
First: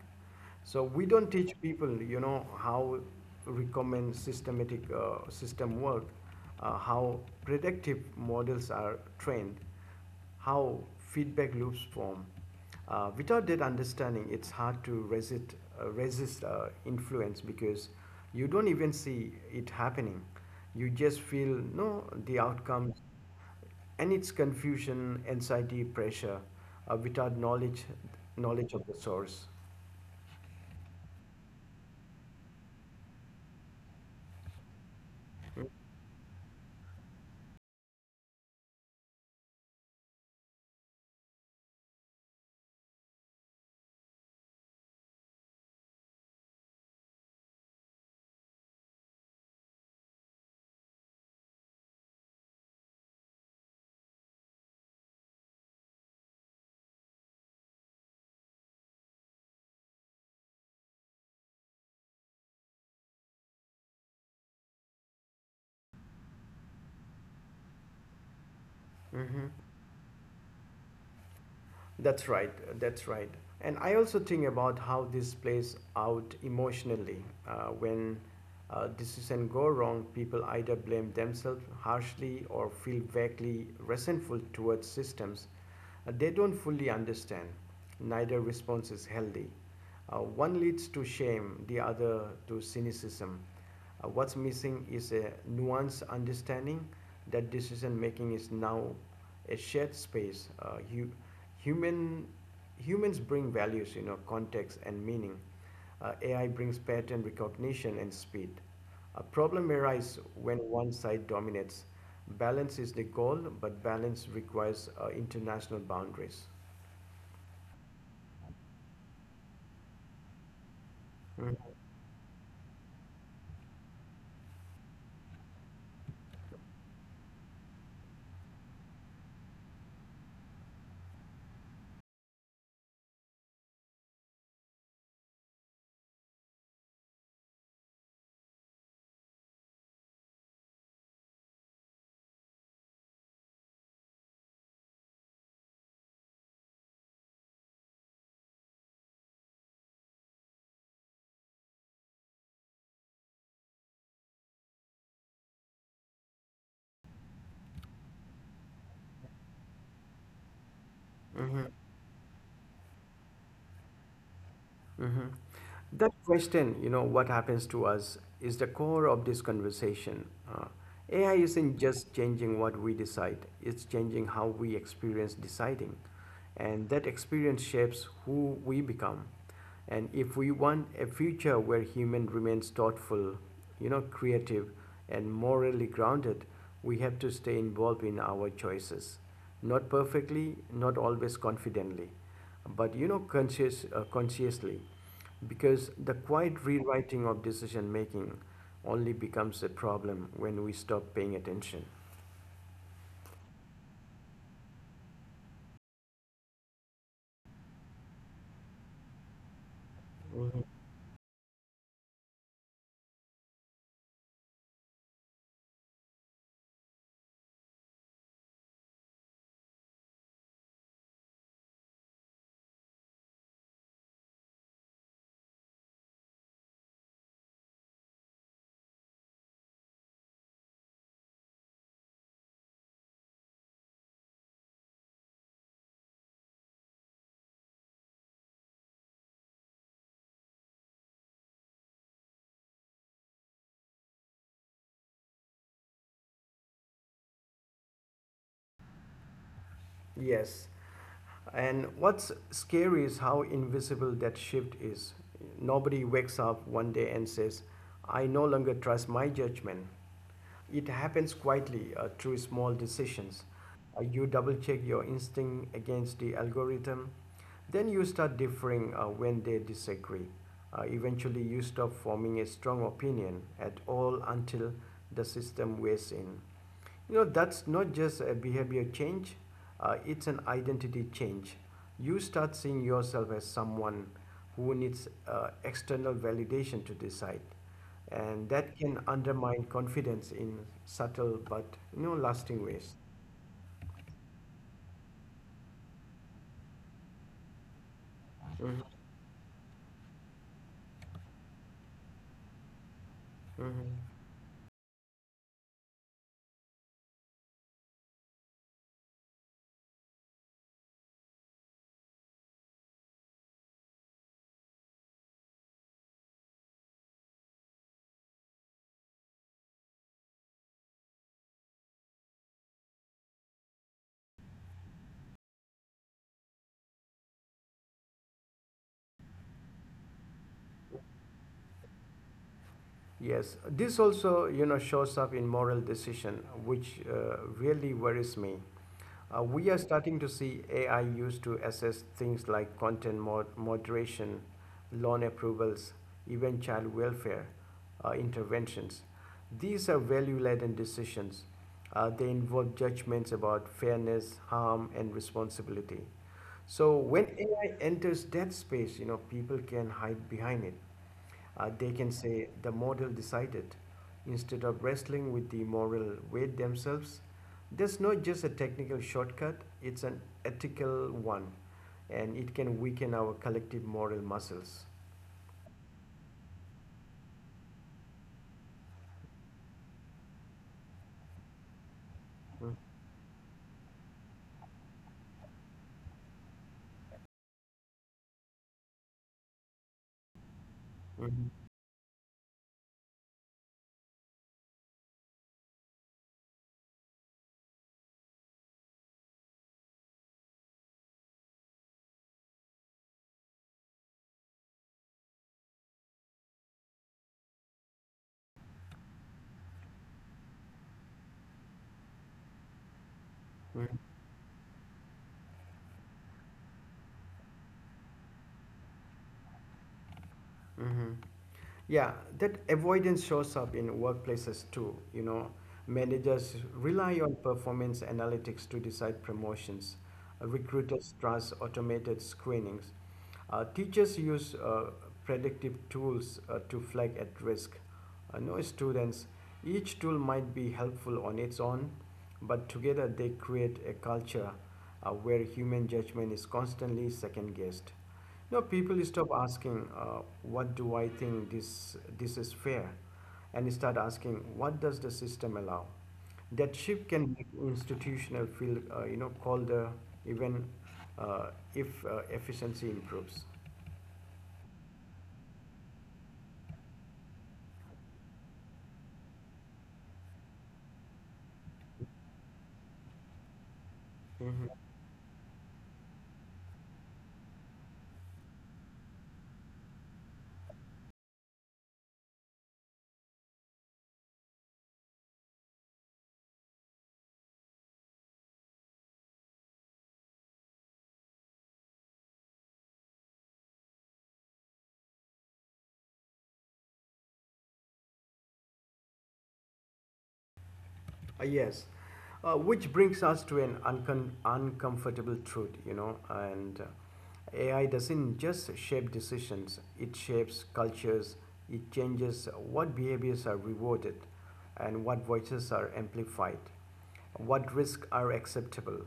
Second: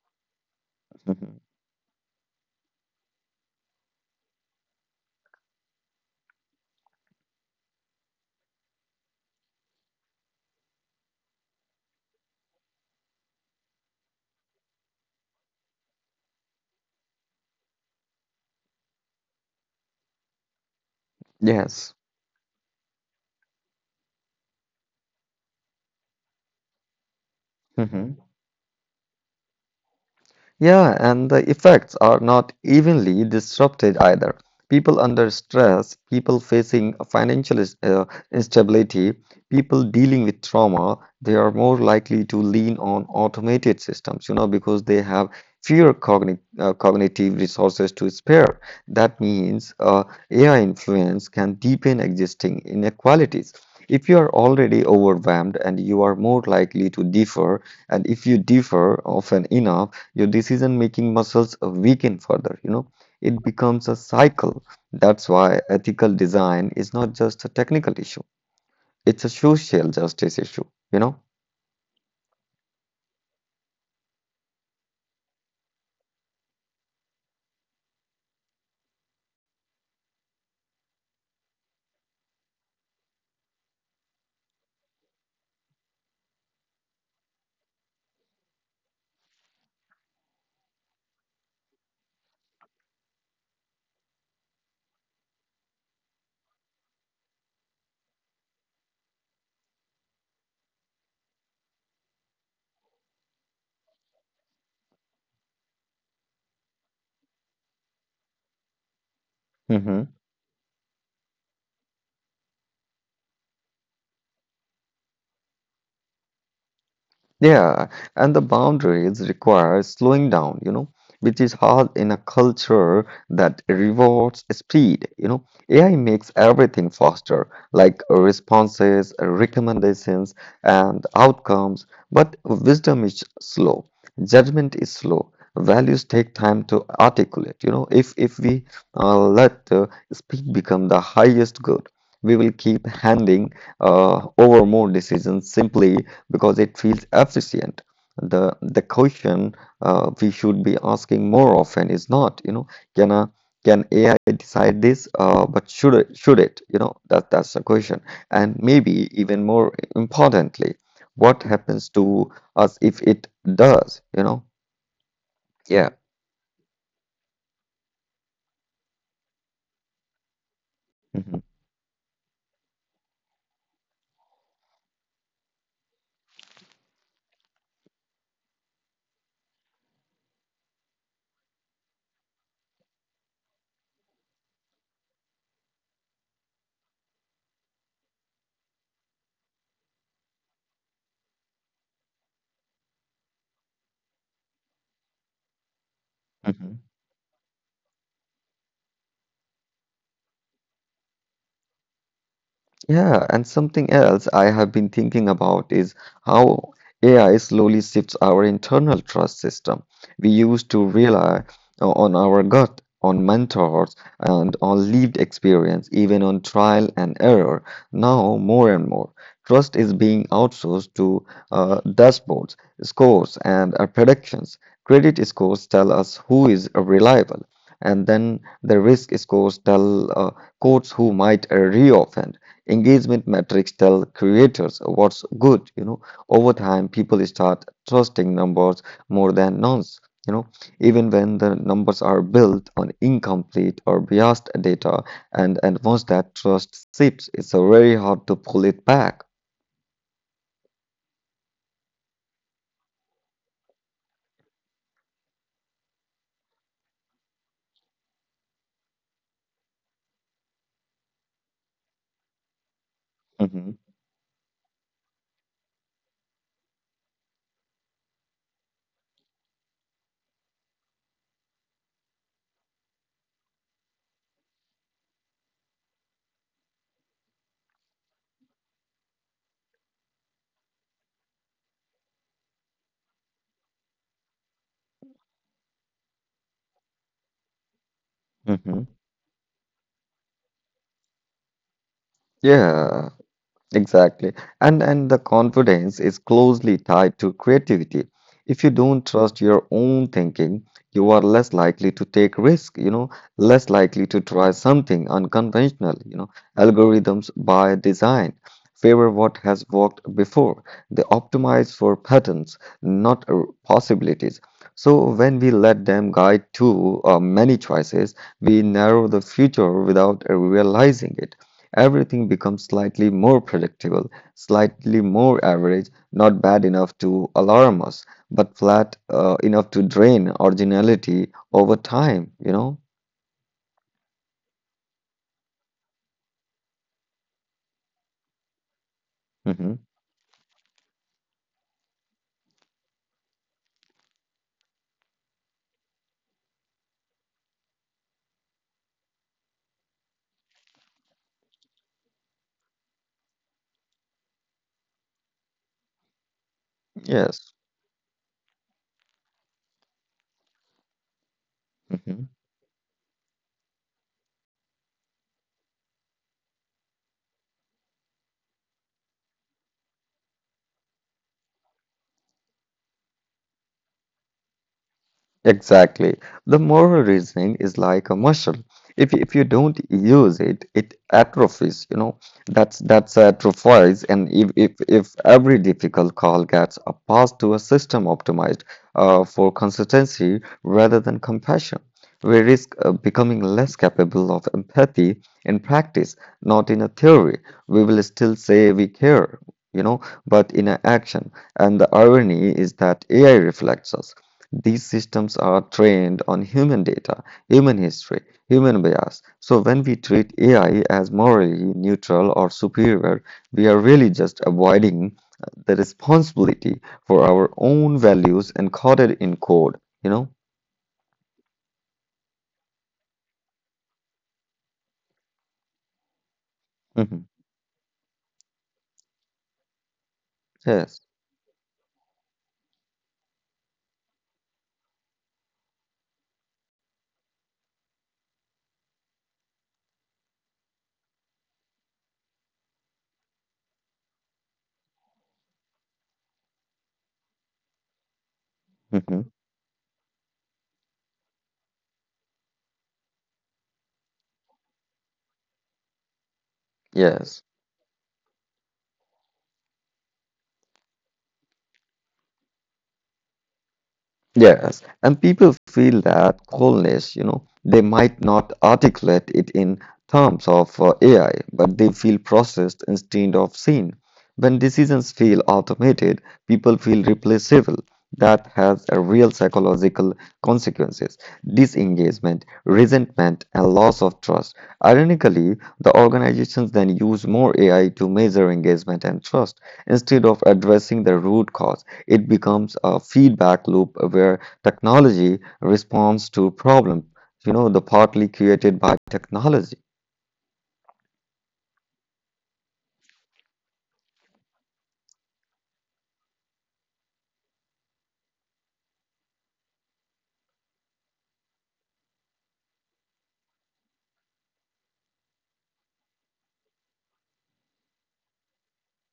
So we don't Hmm. teach people you know how recommend systematic uh, system work, uh, how predictive models are trained, how feedback loops form. Uh, without that understanding, it's hard to resist, uh, resist uh, influence because you don't even see it happening. You just feel Yes. no the outcomes, and it's confusion, anxiety, pressure, uh, without knowledge, Mm-hmm. knowledge of the source. Yeah, and the effects are not evenly disrupted either. People under stress, people facing financial uh, instability, people dealing with trauma, they are more likely to lean on automated systems, you know, because they have fewer cogni uh, cognitive resources to spare. That means uh, A I influence can deepen existing inequalities. If you are already overwhelmed, and you are more likely to differ, and if you differ often enough, your decision-making muscles weaken further, you know. It becomes a cycle. That's why ethical design is not just a technical issue, Hmm it's a social justice issue, you know. That's right. That's right. And I also think about how this plays out emotionally. Uh, when uh, decisions go wrong, people either blame themselves harshly or feel vaguely resentful towards systems uh, they don't fully understand. Neither response is healthy. Uh, one leads to shame, the other to cynicism. Uh, what's missing is a nuanced understanding that decision making is now a shared space. Uh, hu- human humans bring values, you know, context and meaning. Uh, A I brings pattern recognition and speed. A problem arises when Mhm. one side dominates. Balance is the goal, but balance requires uh, international boundaries. Yeah, and the boundaries require slowing down, you know, which is hard in a culture that rewards speed, you know. A I makes everything faster, like responses, recommendations, and outcomes, but wisdom is slow, judgment is slow, values take time to articulate, you know. If if we uh, let uh, speed become the highest good, we will keep handing uh, over more decisions simply because it feels efficient. The the question uh, we should be asking more often is not, you know, can a can A I decide this? Uh, but should it, should it? You know, that that's the question. And maybe even more importantly, what Mhm. happens to us if it does? You know, Mhm. yeah. That question, you know, what happens to us is the core of this conversation. Uh, A I Mhm. isn't just changing what we decide, it's changing how we experience deciding. And that experience shapes who we become. And if we want a future where human remains thoughtful, you know, creative and morally grounded, we have to stay involved in our choices. Not perfectly, not always confidently, but you know, conscious, uh, consciously. Because the quiet rewriting of decision making only becomes a problem when we stop paying attention. Yeah, and something else I have been thinking about is how A I slowly shifts our internal trust system. We used to rely o- on our gut, on mentors, and on lived experience, even on trial and error. Now, more and more, trust is being outsourced to uh, dashboards, scores, and uh, predictions. Credit scores tell us who is reliable, and then the risk scores tell uh, courts who might uh, reoffend. Engagement metrics tell creators what's good, you know. Over time, people start trusting numbers more than nonce, you know, even when the numbers are built on incomplete or biased data, and, and once that trust seeps, it's uh, very hard to pull it back. Yes. And what's scary is how invisible that shift is. Nobody wakes up one day and says, I no longer trust my judgment. It happens quietly uh, through small decisions. Hmm. Uh, you double check your instinct against the algorithm, then you start differing uh, when they disagree. Uh, eventually, you stop forming a strong opinion at all until the system weighs in. You know, that's not just a behavior change, uh, it's an identity change. You start seeing yourself as someone who needs uh, external validation to decide. And that Hmm. can undermine confidence in subtle but you know, lasting ways. Yeah, exactly. And and the confidence is closely tied to creativity. If you Mhm. don't trust your own thinking, you are less likely to take risk, you know, less mhm. likely to try something unconventional, you know. Algorithms by design favor what has worked before. They optimize for patterns, not uh, possibilities. So when we let them guide too uh, many choices, we narrow the future without uh, realizing it. Everything becomes slightly more predictable, slightly more average, not bad enough to alarm us, but flat uh, enough to drain originality over time, you know? Yes, this also you know shows up in moral decision, which uh, really worries me. Uh, we Hmm. are starting to see A I used to assess things like content mod- moderation, loan approvals, even child welfare uh, interventions. These are value laden decisions. Uh, they involve judgments about fairness, harm, and responsibility. So when Yes. A I enters that space, you know, people can hide behind it. Uh, they can Mm-hmm. say the model decided instead of wrestling with the moral weight themselves. That's not just a technical shortcut, it's an ethical one, and it can weaken our collective moral muscles. Exactly. The moral reasoning is like a muscle. If if you don't use it, it atrophies, you know. That's Mm, that's atrophies. And if if, if every difficult call gets a pass to a system optimized uh, for consistency rather than mhm, compassion, we risk uh, becoming less capable of empathy in practice, not in a theory. We will still say we care, you know, but in a action. And the irony is that A I reflects us. These systems are trained on human data, human history, human bias. So when we treat A I as morally neutral or superior, we are mm, really just avoiding uh, the responsibility for our own values encoded in code, you know? mhm. Yeah, that avoidance shows up in workplaces too. You know, managers rely Mhm. on performance analytics to decide promotions, Yes. recruiters trust automated screenings. Uh, teachers use uh, predictive tools uh, to flag at risk. Uh, no students, each tool might be helpful on its own, but together they create a culture uh, where human judgment is constantly second guessed. No, People Mhm. stop asking, uh, what do I think this, this is fair? And start asking, what does the system allow? That shift can Yes. make institutional feel uh, you know colder even uh, if uh, efficiency improves. Yes, and people feel that coldness, you know, they might not articulate it in terms of uh, A I, but they feel processed instead of seen. When Mhm. decisions feel automated, people feel replaceable. That has a real psychological consequences: disengagement, resentment, and loss of trust. Ironically, the organizations then use more A I to measure engagement and trust instead of addressing the root cause. It becomes a feedback loop where technology responds to problem, you know, the partly created by technology. Uh, yes uh, which brings us to an uncon- uncomfortable truth, you know. And uh, AI doesn't just shape decisions, it shapes cultures. It changes what behaviors are rewarded, and what voices are amplified, what risks are acceptable.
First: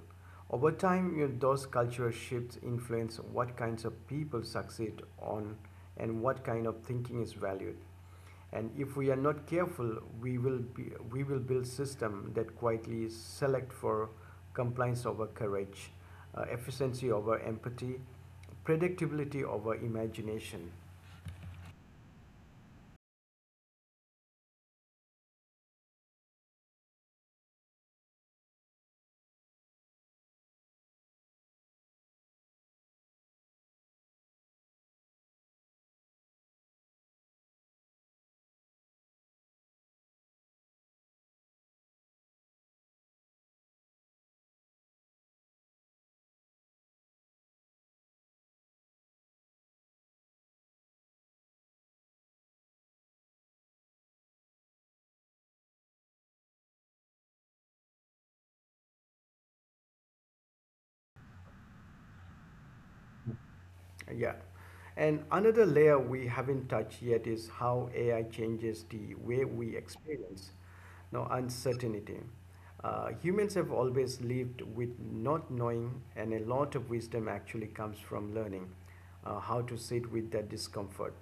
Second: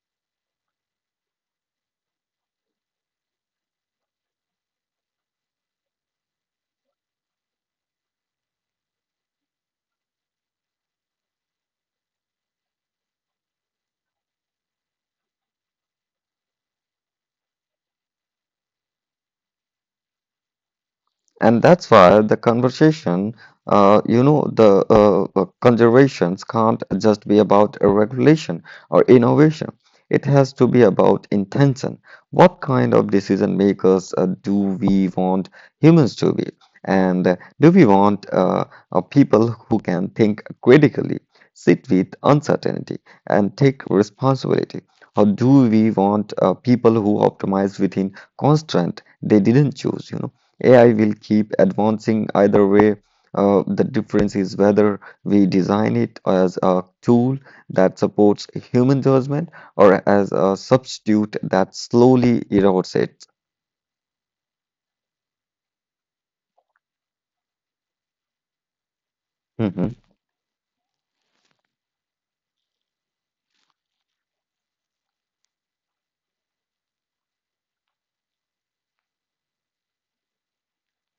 Over time, you know, those cultural shifts influence what kinds of people succeed on, and what kind of thinking is valued. And if we are not careful, we will, be, we will build system that quietly select for compliance over courage, uh, efficiency over empathy, predictability over imagination. And that's why the conversation, uh, you know, the uh, uh, conservations can't just be about a regulation or innovation. It has to be about intention. What kind of decision makers uh, do we want humans to be? And uh, do we want uh, uh, people who can think critically, sit with uncertainty, and take responsibility? Or do we want uh, people who optimize within constraint they didn't choose, you know? A I will keep advancing either way. Uh, the difference is whether we design it as a tool that supports human judgment or as a substitute that slowly erodes it. Yeah. And another layer we haven't touched yet is how A I changes the way we Mhm. experience no, uncertainty. Uh, humans have always lived with not knowing, and a lot of wisdom actually comes from learning uh, how to sit with that discomfort.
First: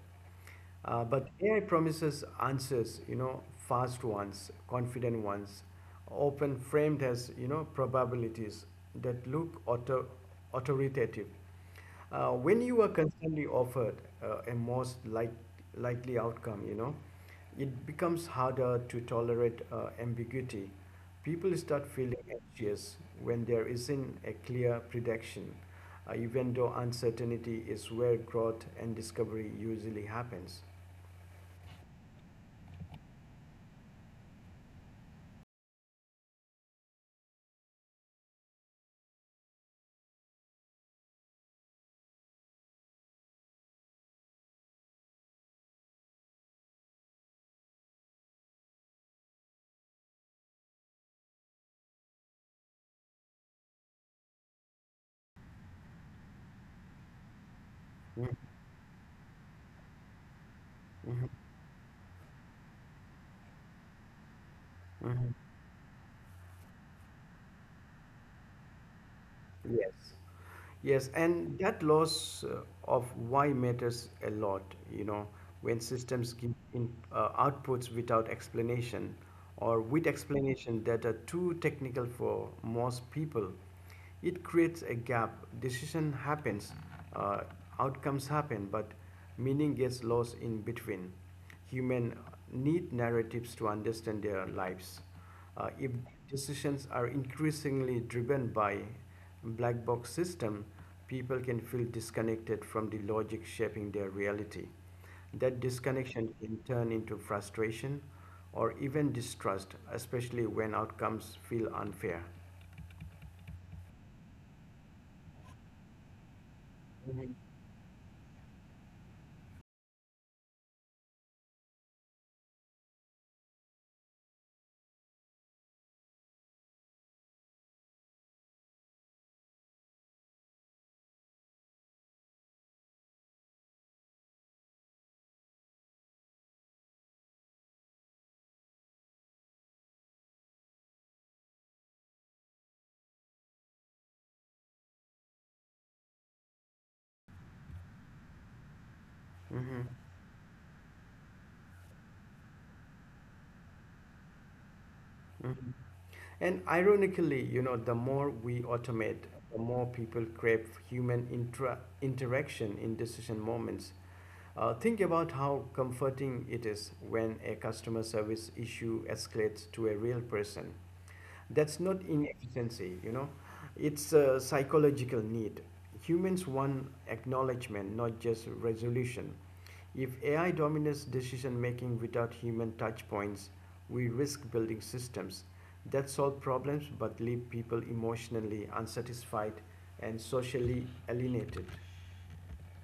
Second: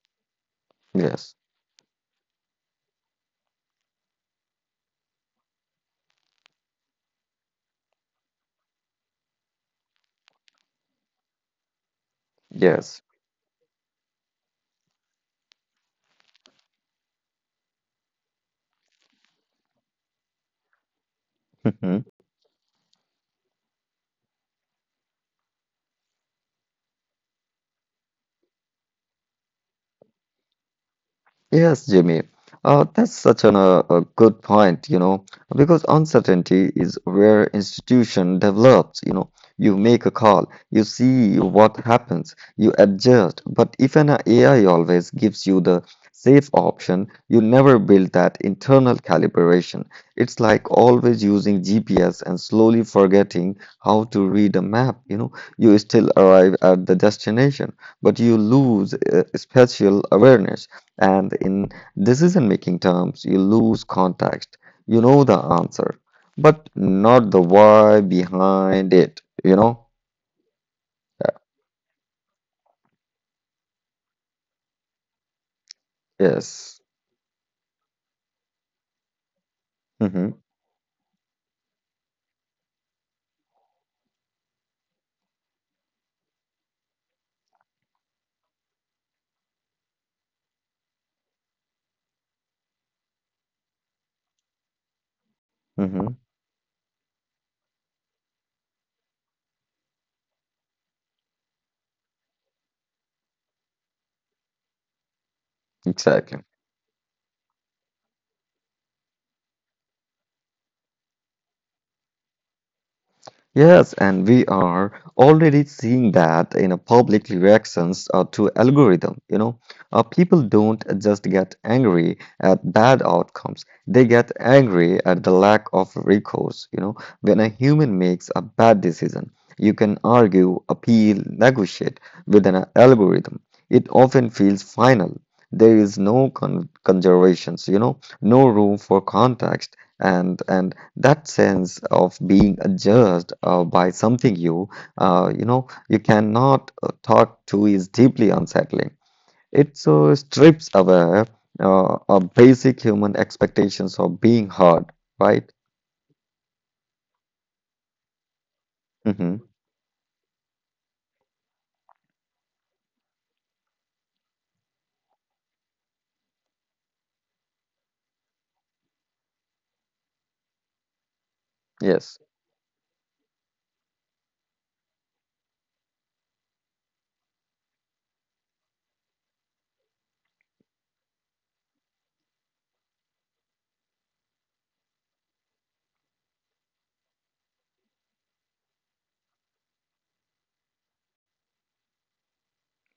Uh, but Yes, A I promises answers, you know, fast ones, confident ones, often framed as, you know, probabilities that look auto- authoritative. Uh, when you are yes. constantly offered uh, a most like, likely outcome, you know, it becomes harder to tolerate uh, ambiguity. People start feeling anxious when there isn't a clear prediction, uh, even though uncertainty is where growth and discovery usually happens. Yes, Jimmy. Uh, that's such an, uh, a good point, you know, because uncertainty is where institution develops, you know. You make a call, you see what happens, you adjust. But if an A I always gives you the safe option, you never build that internal calibration. It's like always using G P S and slowly forgetting how to read a map, you know. You still arrive at the destination, but you lose uh, spatial awareness. And in decision making terms, you lose context. You know the answer, but not the why behind it, you know? Yes. Yes, Yeah. and that loss uh, of why matters a lot, you know, when systems give Yes. in uh, outputs without explanation or with Mm-hmm. explanation that are too technical for most people, it creates a gap. Decision happens, uh, outcomes happen, but meaning gets lost in between. Human need narratives to understand their lives. Uh, if Mm-hmm. decisions are increasingly driven by black box system, people can feel disconnected from the logic shaping their reality. That disconnection Exactly. can turn into frustration or even distrust, especially when outcomes feel unfair. Yes, and we are already seeing that in a public reactions uh, to algorithm. You know, uh, people don't just get angry at bad outcomes; they get angry at the lack of recourse. You know, when a human makes a bad decision, you can argue, appeal, negotiate with an algorithm. It often feels final. There is no con conservations. You know, no room for context and and that sense of being judged uh, by something you uh, you know you cannot uh, talk to is deeply unsettling. It Mhm, so strips away uh, our basic human expectations of being heard, right? mhm. And ironically, you know, the more we automate, Hmm. the more people crave human intra- interaction in decision moments. Uh, think about how comforting it is when a customer service issue escalates to a real person. That's not Yes. inefficiency, you know, it's a psychological need. Humans want acknowledgement, not just resolution. If A I dominates decision making without human touch points, we risk building systems that solve problems but leave people emotionally unsatisfied and socially alienated.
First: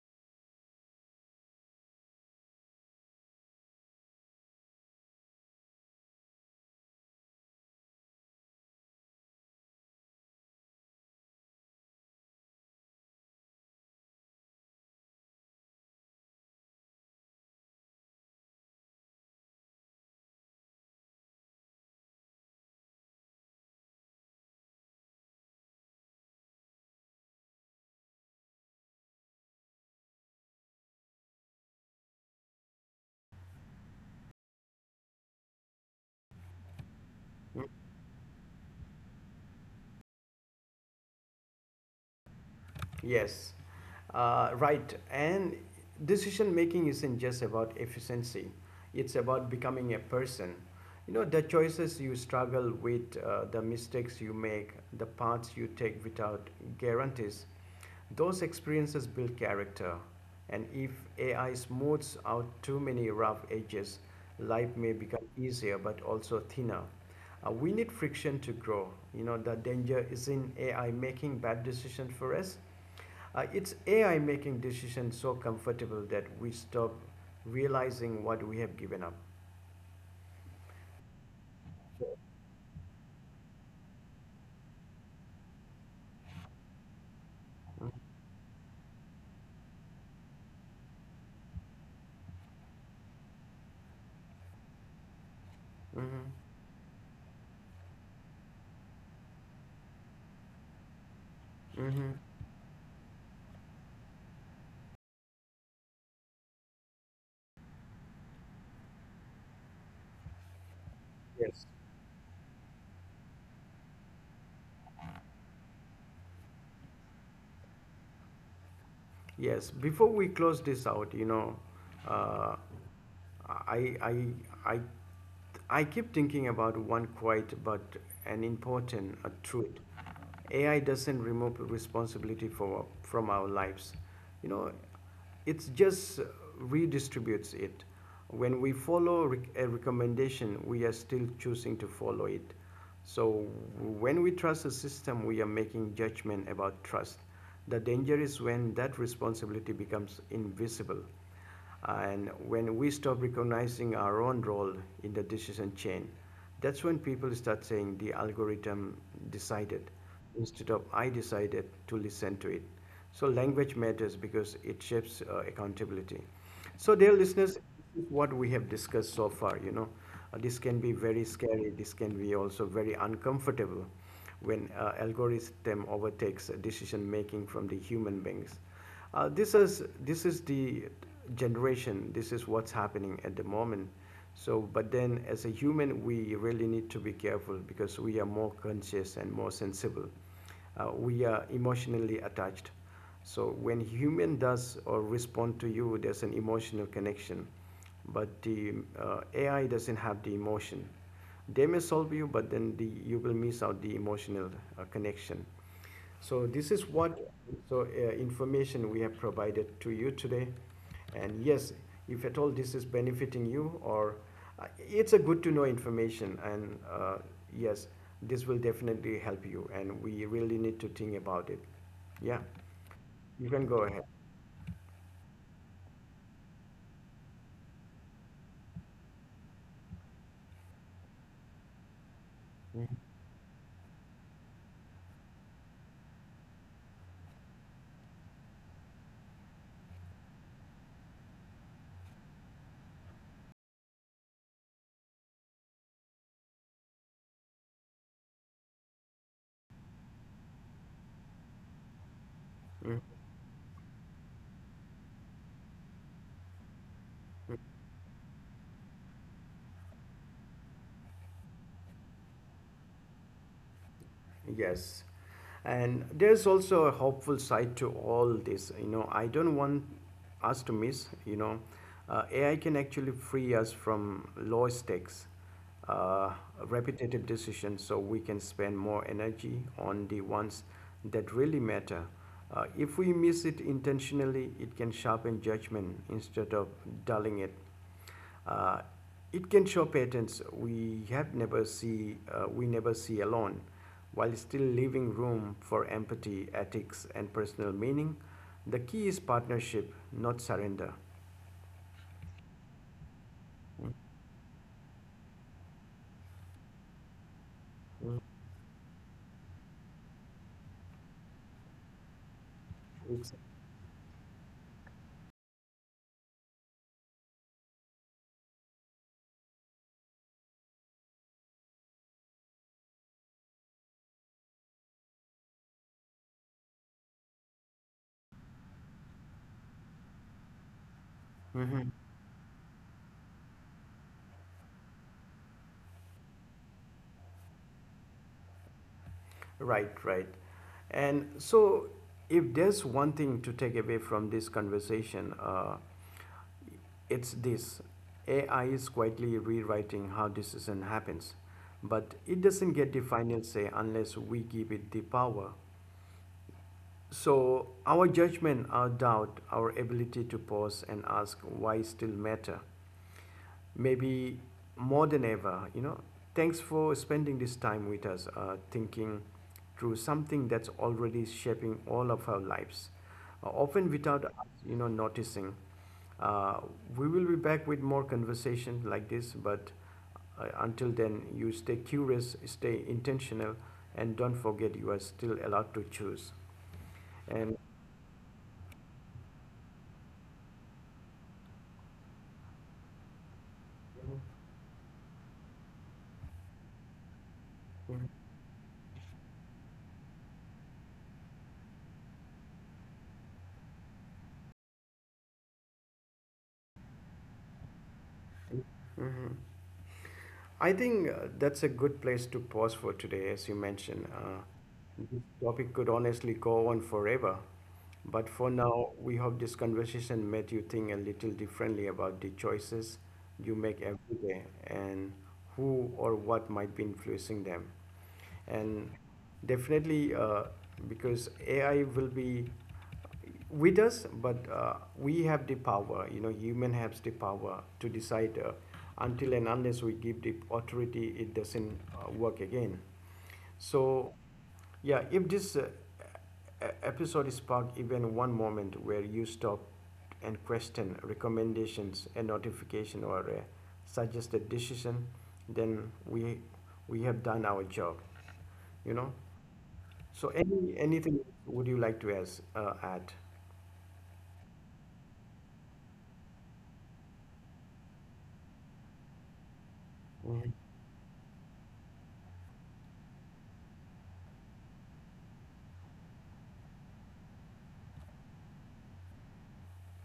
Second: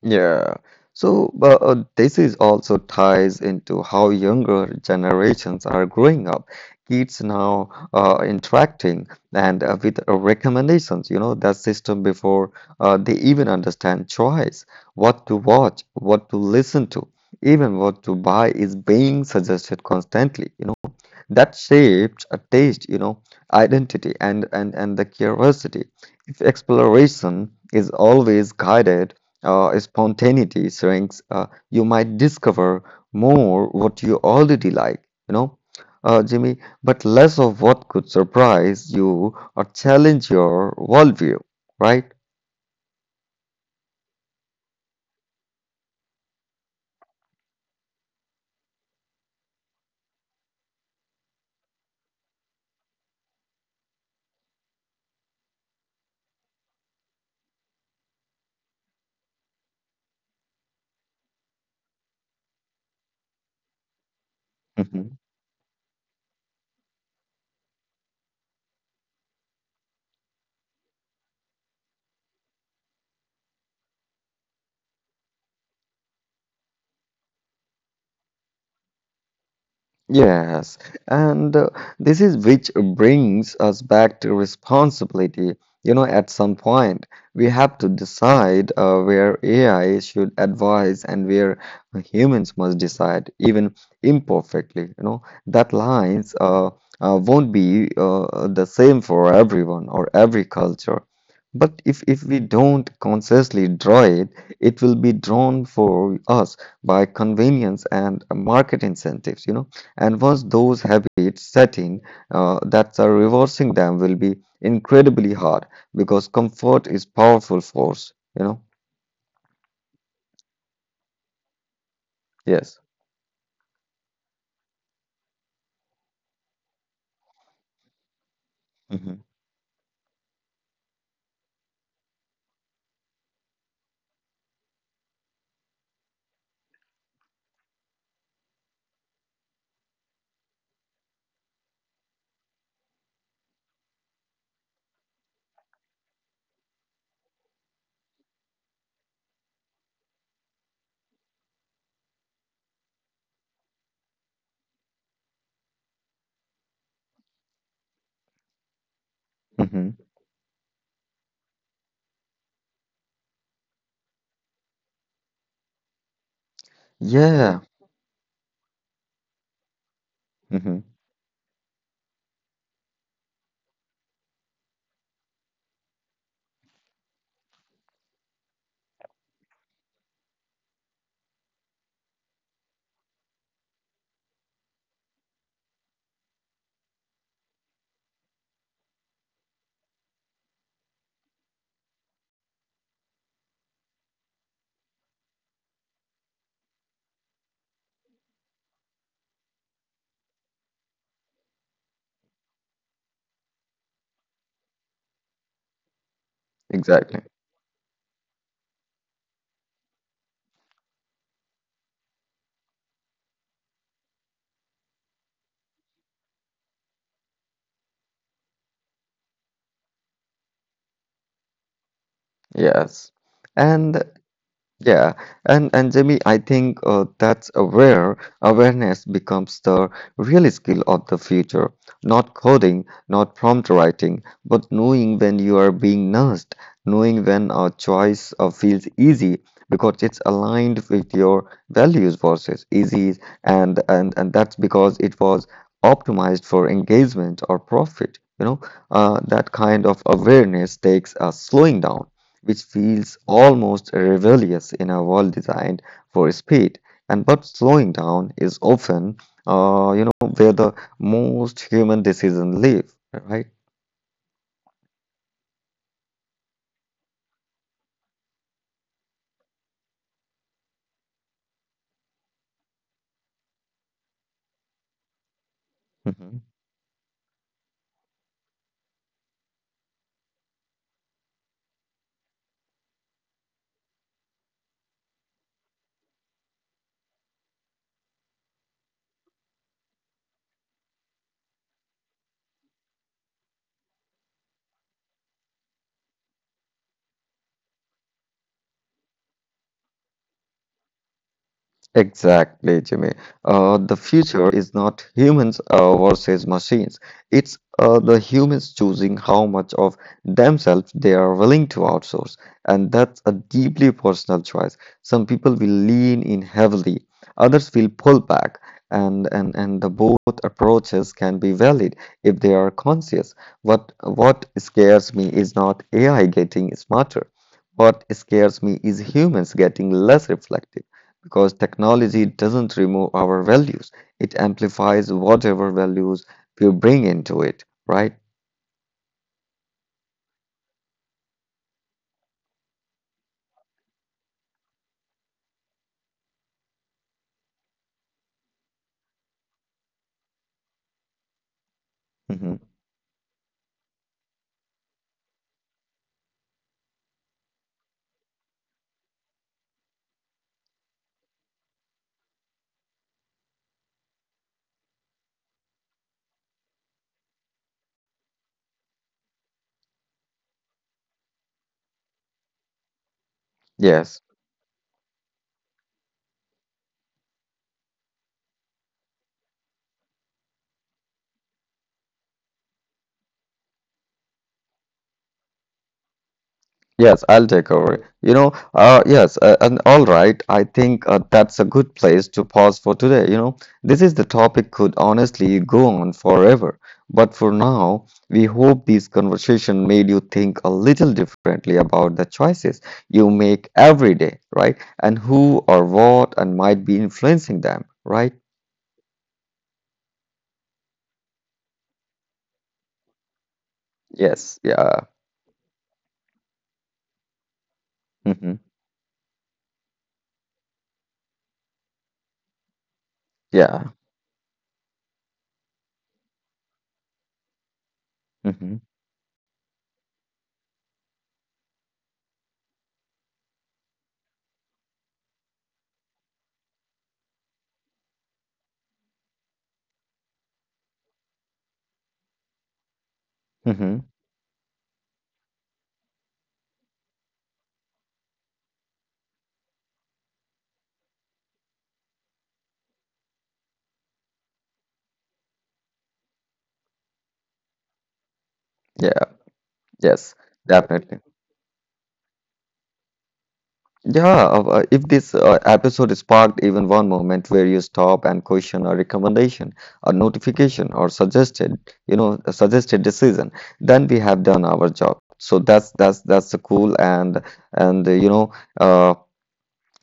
Yeah. So uh, uh, this is also ties into how younger generations are growing up. Kids now uh, interacting and uh, with uh, recommendations, you know, that system before uh, they even understand choice, what to watch, what to listen to, even what to buy is being suggested constantly, you know, that shapes a taste, you know, identity and and and the curiosity. If exploration is always guided, uh, spontaneity shrinks. Uh, you might discover more what you already like, you know, uh, Jimmy, but less of what could surprise you or challenge your worldview, right? Yes, uh, right. And decision making isn't just about efficiency, it's about becoming a person. You know, the choices you struggle with, uh, the mistakes you make, the paths you take without guarantees, those experiences build character. And if A I smooths out too many rough edges, life may become Mm-hmm. easier but also thinner. Uh, we need friction to grow. You know, the danger is in A I making bad decisions for us, uh, it's A I making decisions so comfortable that we stop realizing what we have given up. Yes, and uh, this is which brings us back to responsibility. You know, at some point, we have to decide uh, where A I should advise and where humans must decide, even imperfectly. You know, that Mm-hmm. lines uh, uh, won't be uh, the same for everyone or every culture. But Mm-hmm. if, if we don't consciously draw it, it will be drawn for us by convenience and market incentives, you know. And once those habits Yes. set in, uh, that's uh, reversing them will be incredibly hard because comfort is powerful force, you know? Yes. Before we close this out, you know, uh, Yes. I, I, I, I keep thinking about one quiet but an important uh, Hmm. truth. A I doesn't remove responsibility for, from our lives. You know, it just redistributes it. When we follow a recommendation, we are still choosing to follow it. So when we trust a system, we are making judgment about trust. The danger is when that responsibility becomes invisible. And when we stop recognizing our own role in the decision chain, that's when people start saying the algorithm decided, Hmm. instead of I decided to listen to it. So language matters because it shapes uh, accountability. So dear listeners, Yeah. what we have discussed so far, you know, Uh, this can Hmm. be very scary. This can be also very uncomfortable when uh, algorithm overtakes decision making from the human beings. Uh, this is this is the generation, this is what's happening at the moment. So, but then as a human, we really need to be careful because we are more conscious and more sensible. Uh, we are emotionally attached. So when human does or respond to you, there's an emotional connection. But the uh, A I doesn't have the emotion. They may solve you, but then the, you will miss out the emotional uh, connection. So this is Exactly. what. So uh, information we have provided to you today, and yes, if at all this is benefiting you or uh, it's a good to know information, and uh, yes, this will definitely help you, and we really need to think about it. Yeah, Yes. you can go ahead. And yeah, and and Jamie, I think uh, that's uh, where awareness becomes the real skill of the future. Not coding, Mhm. not prompt writing, but knowing when you are being nursed, knowing when a choice uh, feels easy because it's aligned with your values versus easy, and and and that's because it was optimized for engagement or profit. You know, uh, that kind of awareness takes a slowing down which Mhm. feels almost rebellious in a world designed for speed. And but slowing down is often, uh, you know, where the most human decisions live, right? Yes. And there's also a hopeful side to all this, you know. I don't want us to miss, you know, uh, AI can actually free us from low stakes uh, Mm-hmm. repetitive decisions, so we can spend more energy on the ones that really matter. Uh, if we miss it intentionally, it can sharpen judgment instead of dulling it. Uh, it can show patterns we have never see uh, we never see alone, while still leaving room for empathy, ethics, and personal meaning. The key is partnership, not surrender. Exactly, Jimmy. Uh, the future is not humans uh, versus machines. It's uh, the humans choosing how much of themselves they are willing to outsource. And that's a deeply personal choice. Some people will lean in heavily, others will pull back. And, and, and the both approaches can be valid if they are conscious. What, what scares me is not A I getting smarter. What scares me is humans getting less reflective because Mhm. technology doesn't remove our values, it amplifies whatever values we bring into it, right? Right, right. And so, if there's one thing to take away from this conversation, uh, it's this: A I is quietly rewriting how decision happens, but it doesn't Hmm. get the final say unless we give it the power. So, our judgment, our doubt, our ability to pause and ask why still matter. Maybe more than ever, you know. Thanks for spending this time with us, uh, thinking through something that's already shaping all of our lives, uh, often without Yes. us, you know, noticing. Uh, we will be back with more conversation like this, but uh, until then, you stay curious, stay intentional, and don't forget you are still allowed to choose. Yes, I'll And take over. You know, uh, yes, uh, and all right. I think uh, that's a good place to pause for today. You know, this is the topic could honestly go on forever, but for now, we hope this conversation made you think a little differently about the choices you make every day, right? And who or what and might be influencing them, right? I think uh, that's a good place to pause for today, as you mentioned. Uh, Yes, yeah. This topic could honestly go on forever. But for Hmm. now, we hope this conversation made you think a little differently about the choices you make Yeah. every day, and who or what might be influencing them. Hmm. And definitely, uh, because AI will be with us, but uh, we have the power, you know, human has the power to decide. Uh, until and unless we give the authority, it doesn't uh, work again. Hmm. So yeah, if this uh, e- episode sparked even one moment where you stop and question recommendations, a notification, or a suggested decision, then we we have done our job. You know. Yeah. So Yes, any anything definitely. would you like to ask, uh, add? Yeah, uh, uh, if this uh, episode sparked even one moment where you stop and question a recommendation, a Mhm. notification, or suggested, you know, a suggested decision, then we have done our job. So that's that's that's the cool and and uh, you know uh,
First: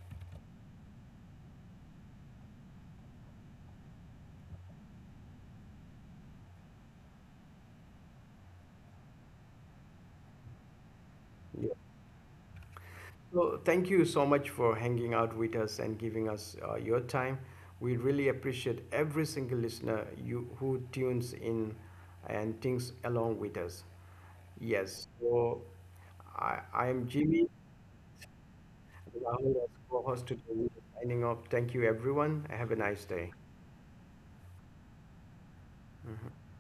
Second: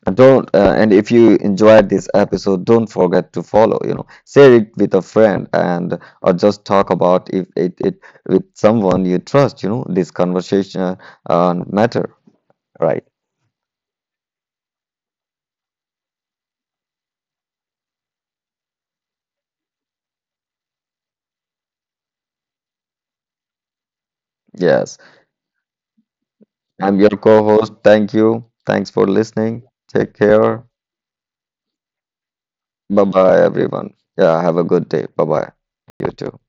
And don't uh, and if you enjoyed this episode, don't forget to follow, you know, share it with a friend and or just talk about if it, it with someone you trust, you know, this conversation uh, matter, right? So thank you so much for hanging out with us and giving us uh, your time. We really appreciate every single listener, you who tunes in and thinks along with us. Yes, Yes. so I, I am I'm your Jimmy, co-host. Thank you. Thanks for Rahul as listening. Take co-host today, care. signing off. Thank you, everyone. Have a nice day. Bye-bye, everyone. Yeah, have a good day. Bye-bye. You too.